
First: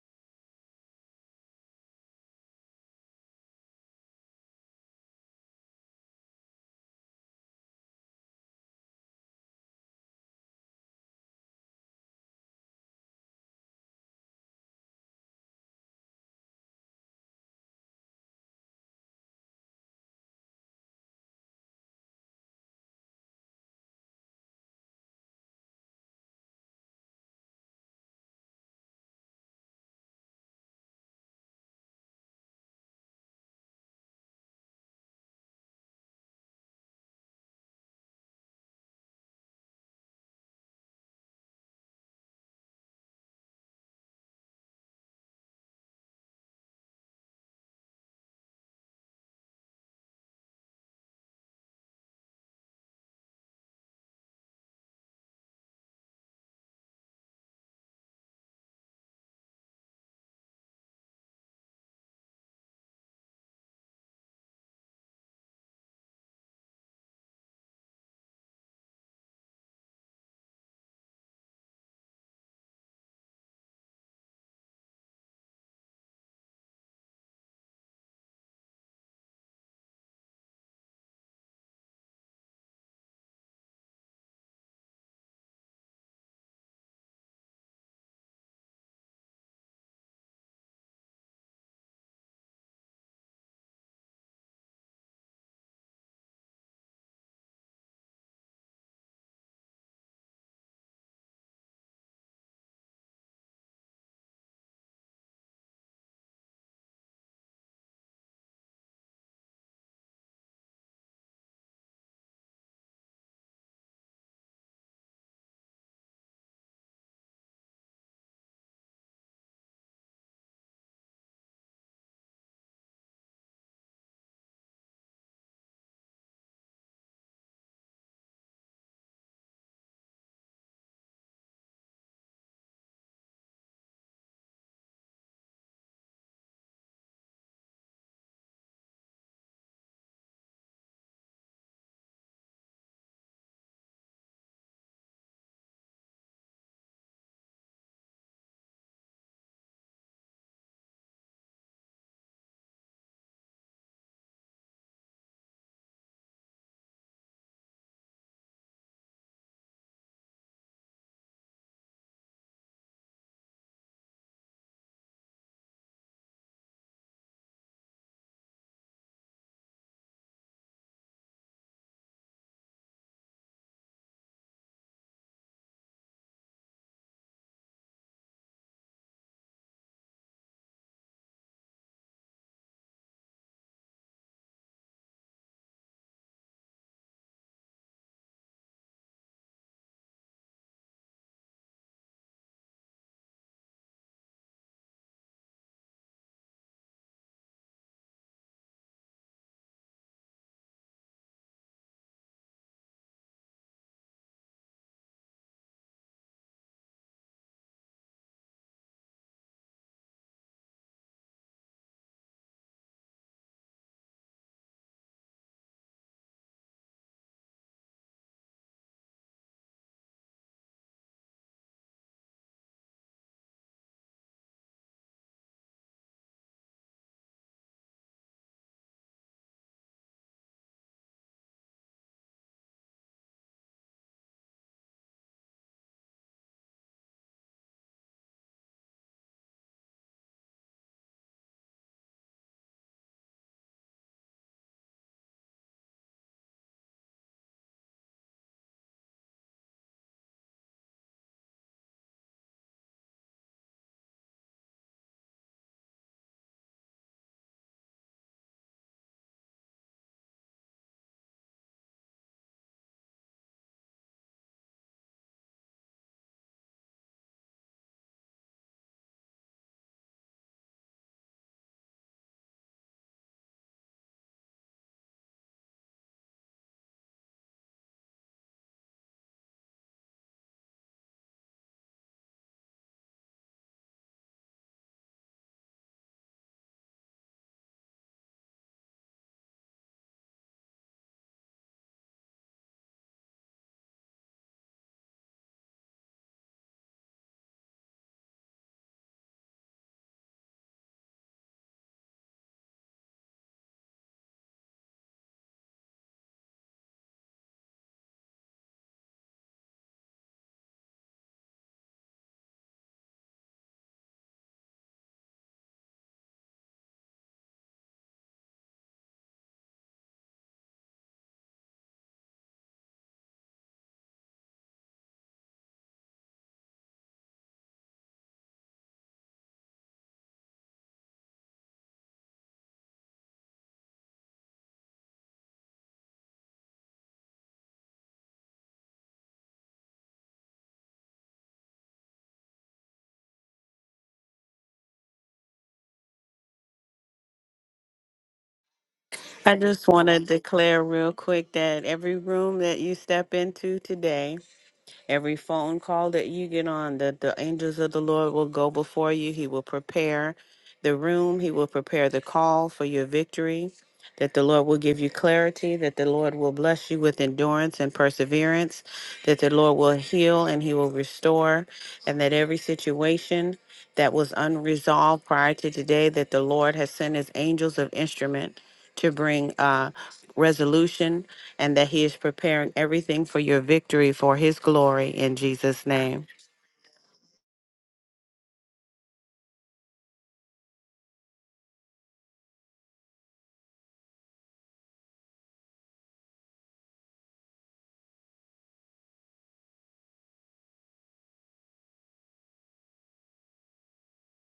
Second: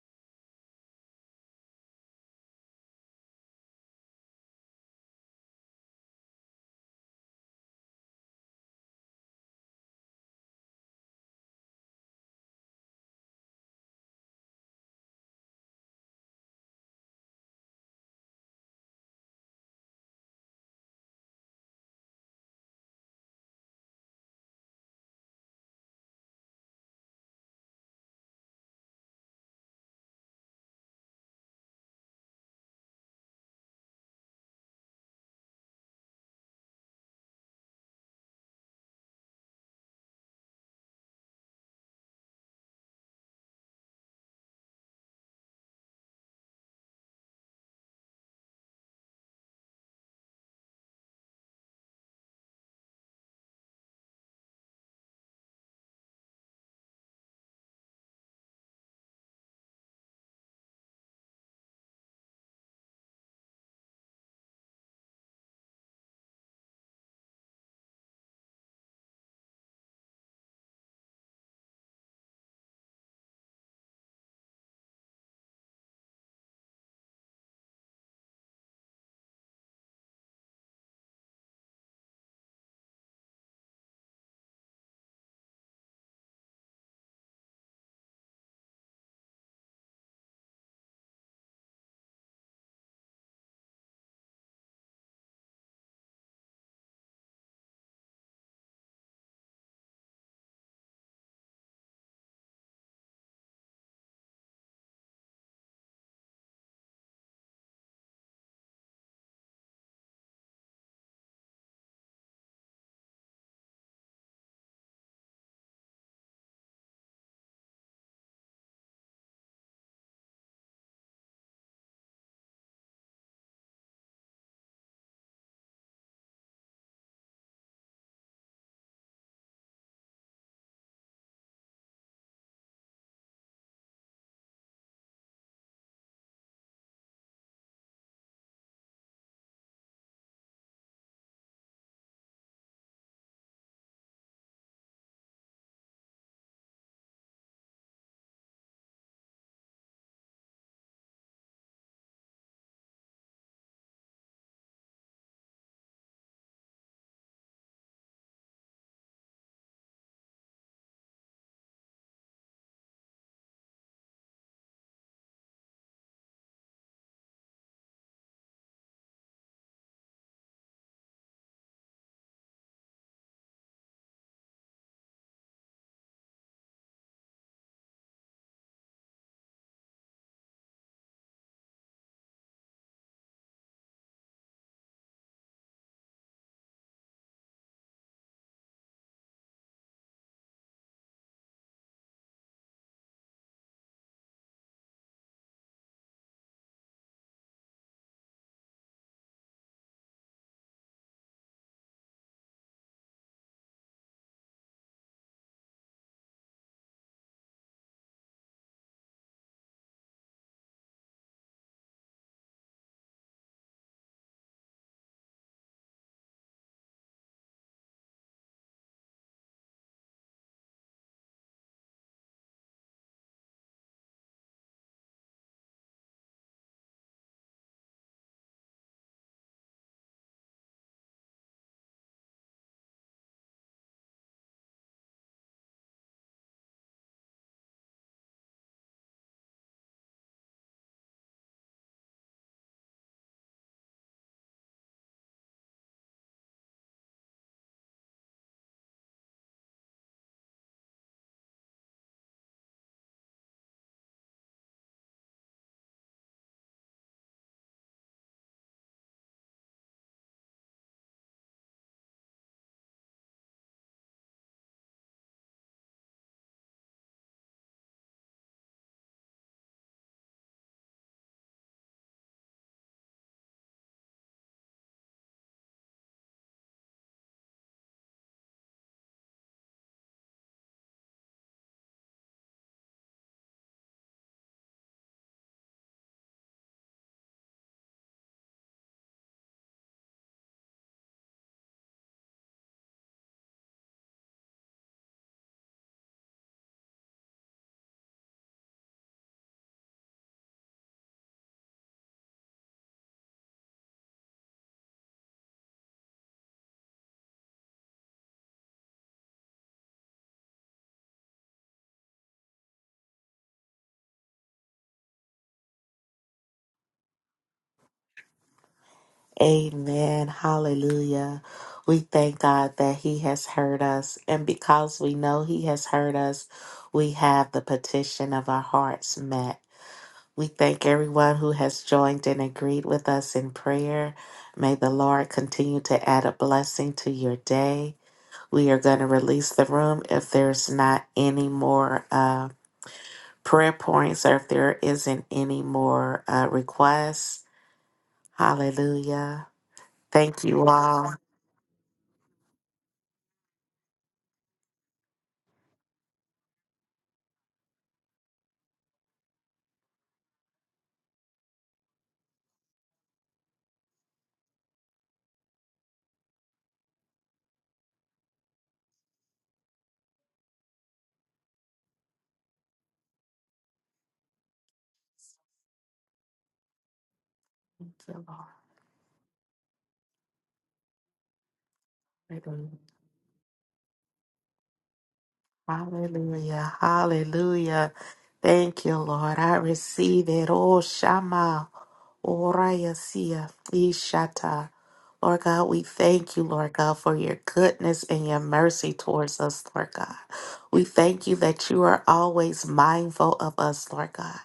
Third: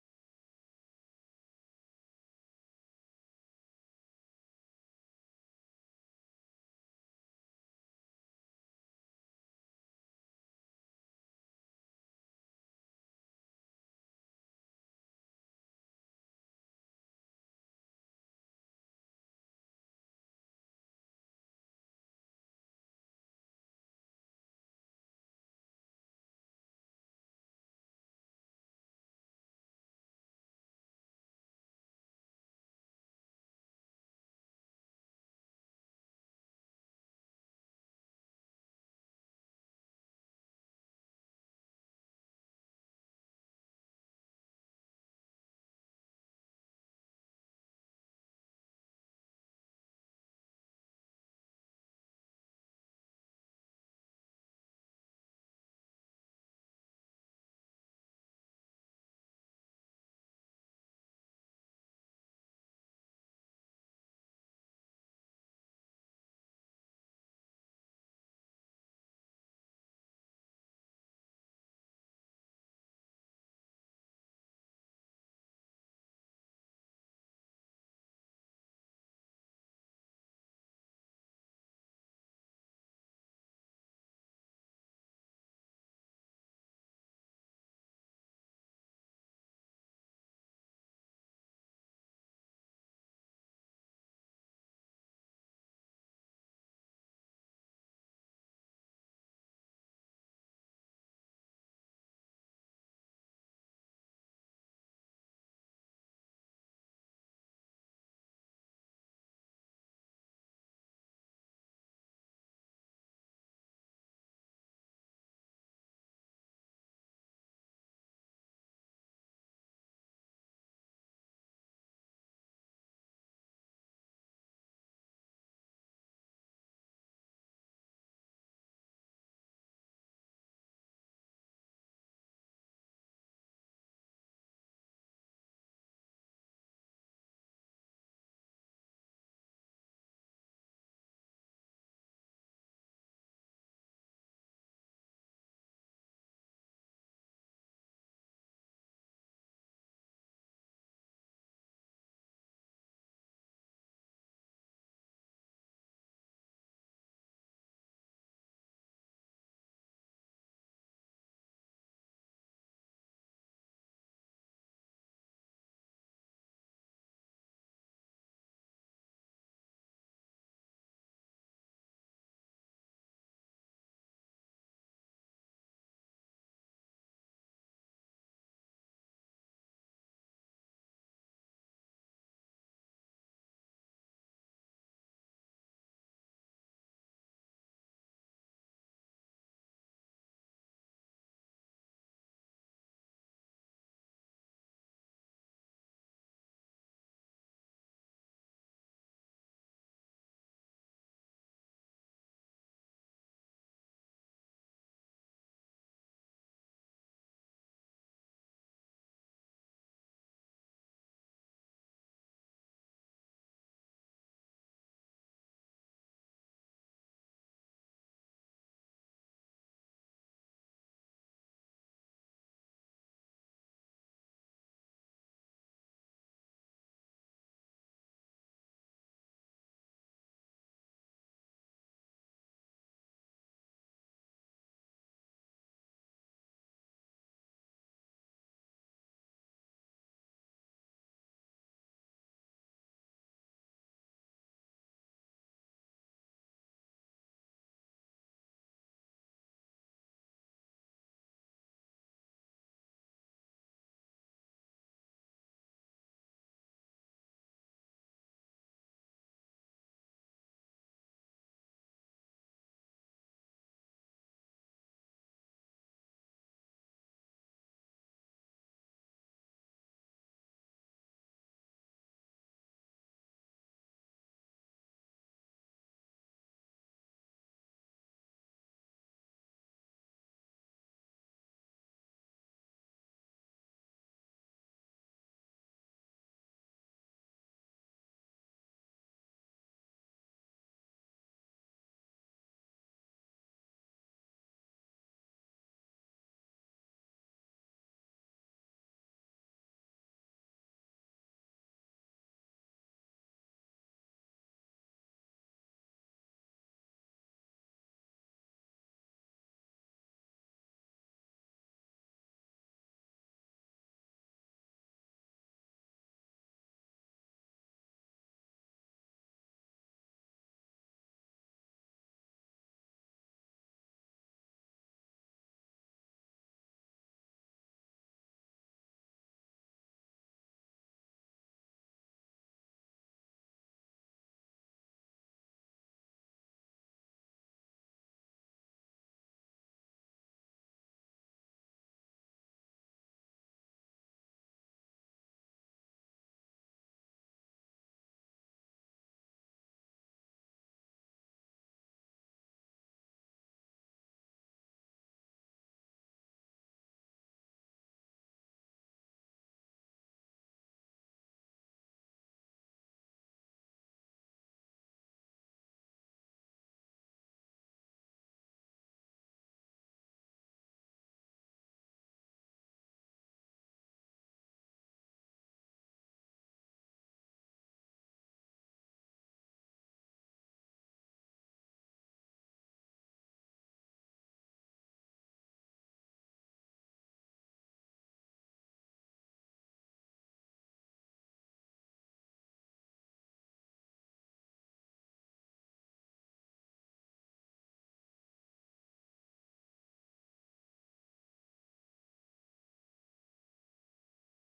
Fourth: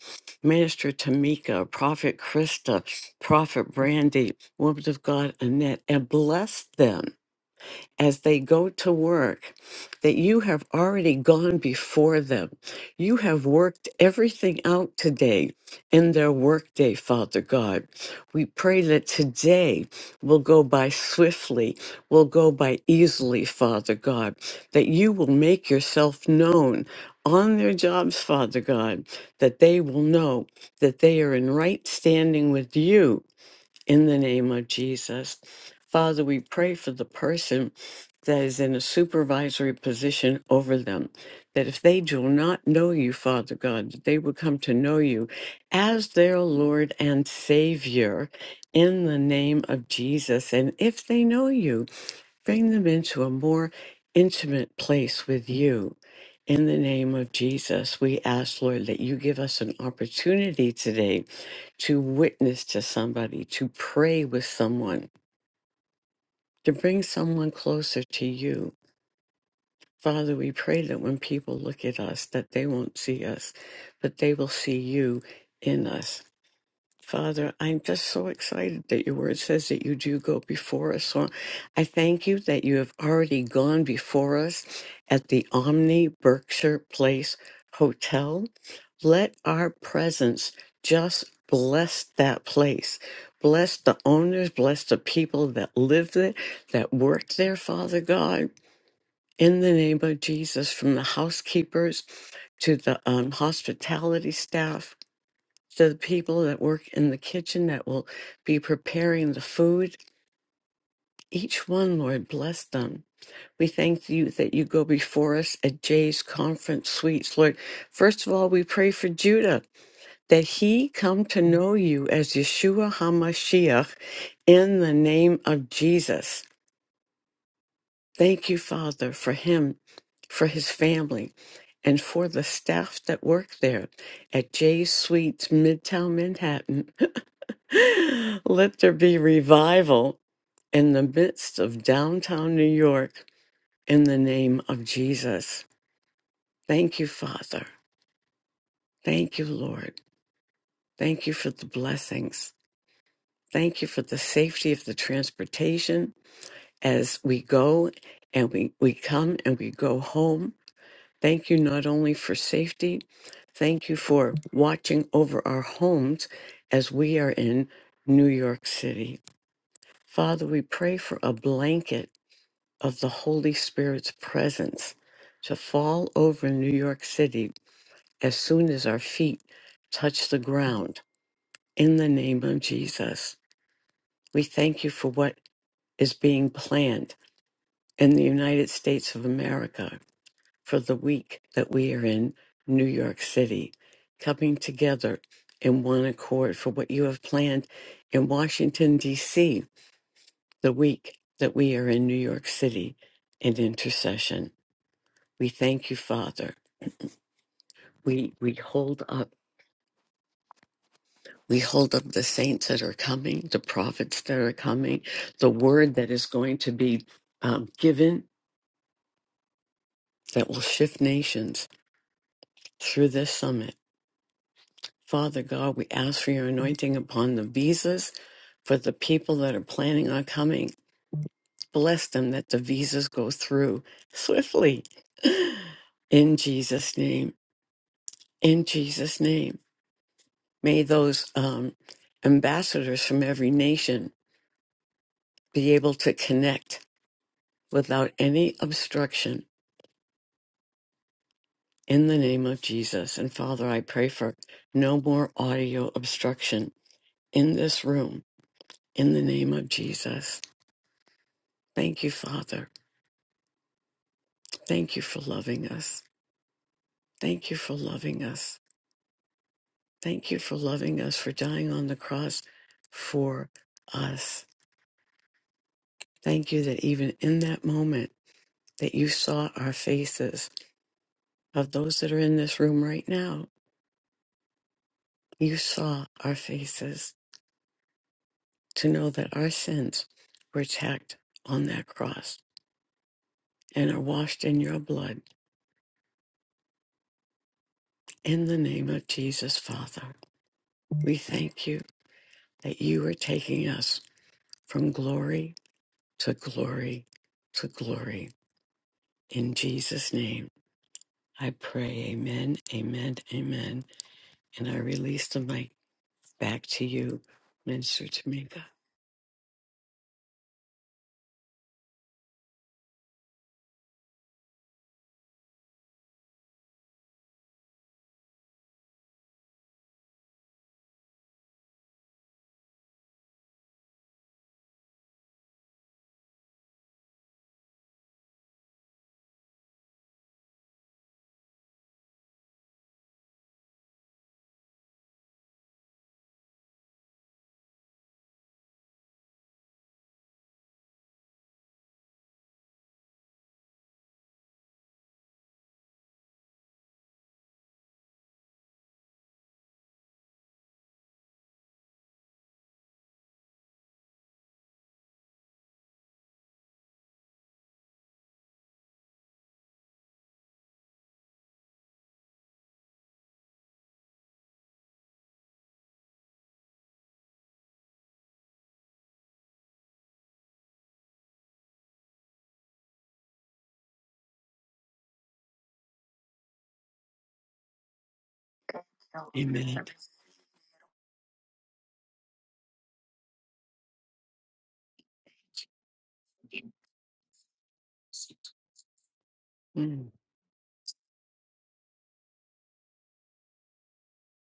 Speaker 4: Minister Tamika, Prophet Krista, Prophet Brandy, Woman of God, Annette, and bless them as they go to work that you have already gone before them. You have worked everything out today in their workday, Father God. We pray that today will go by swiftly, will go by easily, Father God, that you will make yourself known on their jobs, Father God, that they will know that they are in right standing with you in the name of Jesus. Father, we pray for the person that is in a supervisory position over them, that if they do not know you, Father God, that they would come to know you as their Lord and Savior in the name of Jesus. And if they know you, Bring them into a more intimate place with you. In the name of Jesus, we ask, Lord, that you give us an opportunity today to witness to somebody, to pray with someone, to bring someone closer to you. Father, we pray that when people look at us, that they won't see us, but they will see you in us. Father, I'm just so excited that your word says that you do go before us. So I thank you that you have already gone before us at the Omni Berkshire Place Hotel. Let our presence just bless that place. Bless the owners, bless the people that live there, that work there, Father God. In the name of Jesus, from the housekeepers to the um, hospitality staff, to the people that work in the kitchen that will be preparing the food. Each one, Lord, bless them. We thank you that you go before us at Jay's conference suites, Lord. First of all, we pray for Judah that he come to know you as Yeshua HaMashiach in the name of Jesus. Thank you, Father, for him, for his family, and for the staff that work there at Jay's Suites, Midtown Manhattan. Let there be revival in the midst of downtown New York in the name of Jesus. Thank you, Father. Thank you, Lord. Thank you for the blessings. Thank you for the safety of the transportation as we go and we, we come and we go home. Thank you not only for safety, thank you for watching over our homes as we are in New York City. Father, we pray for a blanket of the Holy Spirit's presence to fall over New York City as soon as our feet touch the ground. In the name of Jesus, we thank you for what is being planned in the United States of America for the week that we are in New York City, coming together in one accord for what you have planned in Washington, D.C., the week that we are in New York City in intercession. We thank you, Father. we we hold up we hold up the saints that are coming the prophets that are coming the word that is going to be um, given that will shift nations through this summit father god we ask for your anointing upon the visas for the people that are planning on coming bless them that the visas go through swiftly in jesus name in jesus name may those um, ambassadors from every nation be able to connect without any obstruction in the name of Jesus. And Father, I pray for no more audio obstruction in this room in the name of Jesus. Thank you, Father. Thank you for loving us. Thank you for loving us. Thank you for loving us, for dying on the cross for us. Thank you that even in that moment that you saw our faces of those that are in this room right now, you saw our faces to know that our sins were tacked on that cross and are washed in your blood in the name of Jesus, Father. We thank you that you are taking us from glory to glory to glory. In Jesus' name, I pray, amen, amen, amen. And I release the mic Back to you, Minister Tamika.
Speaker 1: Amen. Hallelujah. We thank God that He has heard us. And because we know He has heard us, we have the petition of our hearts met. We thank everyone who has joined and agreed with us in prayer. May the Lord continue to add a blessing to your day. We are going to release the room if there's not any more. Uh, prayer points or if there isn't any more uh, requests. Hallelujah.
Speaker 3: I just want to
Speaker 1: Thank you
Speaker 3: declare real
Speaker 1: all.
Speaker 3: quick that every room that you step into today, Every phone call that you get on, that the angels of the Lord will go before you. He will prepare the room, He will prepare the call for your victory. That the Lord will give you clarity, that the Lord will bless you with endurance and perseverance, that the Lord will heal and He will restore, and that every situation that was unresolved prior to today, that the Lord has sent His angels of
Speaker 1: Thank
Speaker 3: instrument
Speaker 1: you,
Speaker 3: to bring uh, resolution and that He is
Speaker 1: Lord.
Speaker 3: preparing everything for your victory for His glory in Jesus' name.
Speaker 1: Hallelujah. Hallelujah. Thank you, Lord. I
Speaker 4: Amen.
Speaker 1: receive it. Oh, Shama. Orayasia. Ishata. Lord God, we thank you, Lord God, for your goodness and your mercy towards us, Lord
Speaker 4: Mm.
Speaker 1: God. We thank you that you are always mindful of us, Lord God.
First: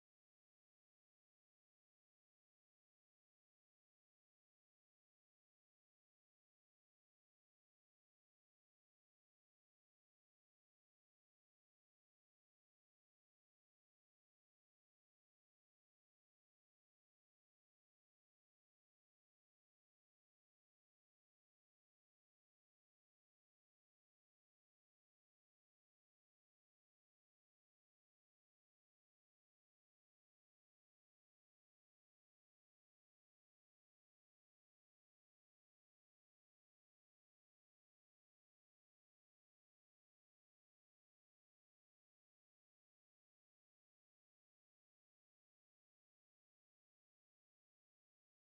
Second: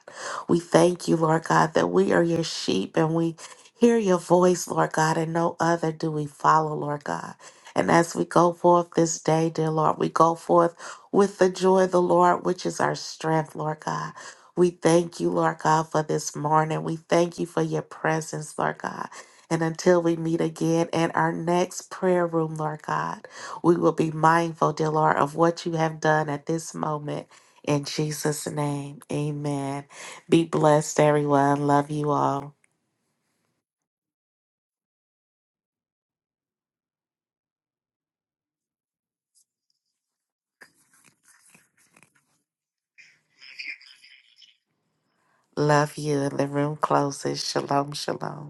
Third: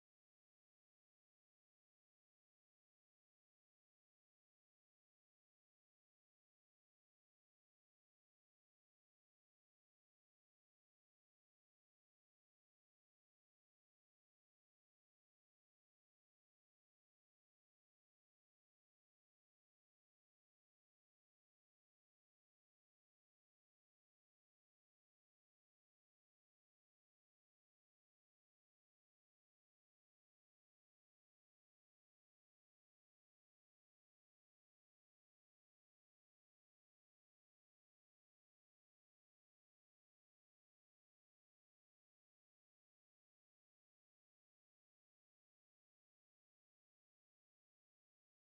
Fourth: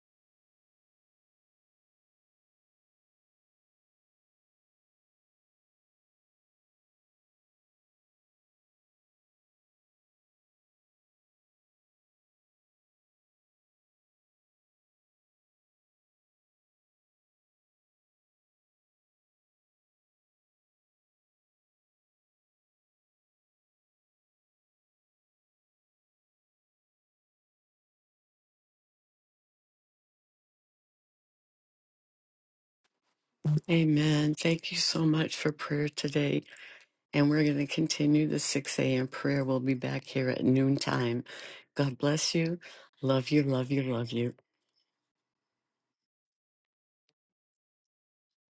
Speaker 1: We thank you, Lord God, that we are your sheep and we hear your voice, Lord God, and no other do we follow, Lord God. And as we go forth this day, dear Lord, we go forth with the joy of the Lord, which is our strength, Lord God. We thank you, Lord God, for this morning. We thank you for your presence, Lord God. And until we meet again in our next prayer room, Lord God, we will be mindful, dear Lord, of what you have done at this moment. In Jesus' name, amen. Be blessed, everyone. Love you all.
Speaker 4: Amen. Thank you so much for prayer today. And we're going to continue the 6 a.m. prayer. We'll be back here at noontime. God bless you. Love you, love you, love you.
Speaker 1: Love you. And the room closes. Shalom, shalom.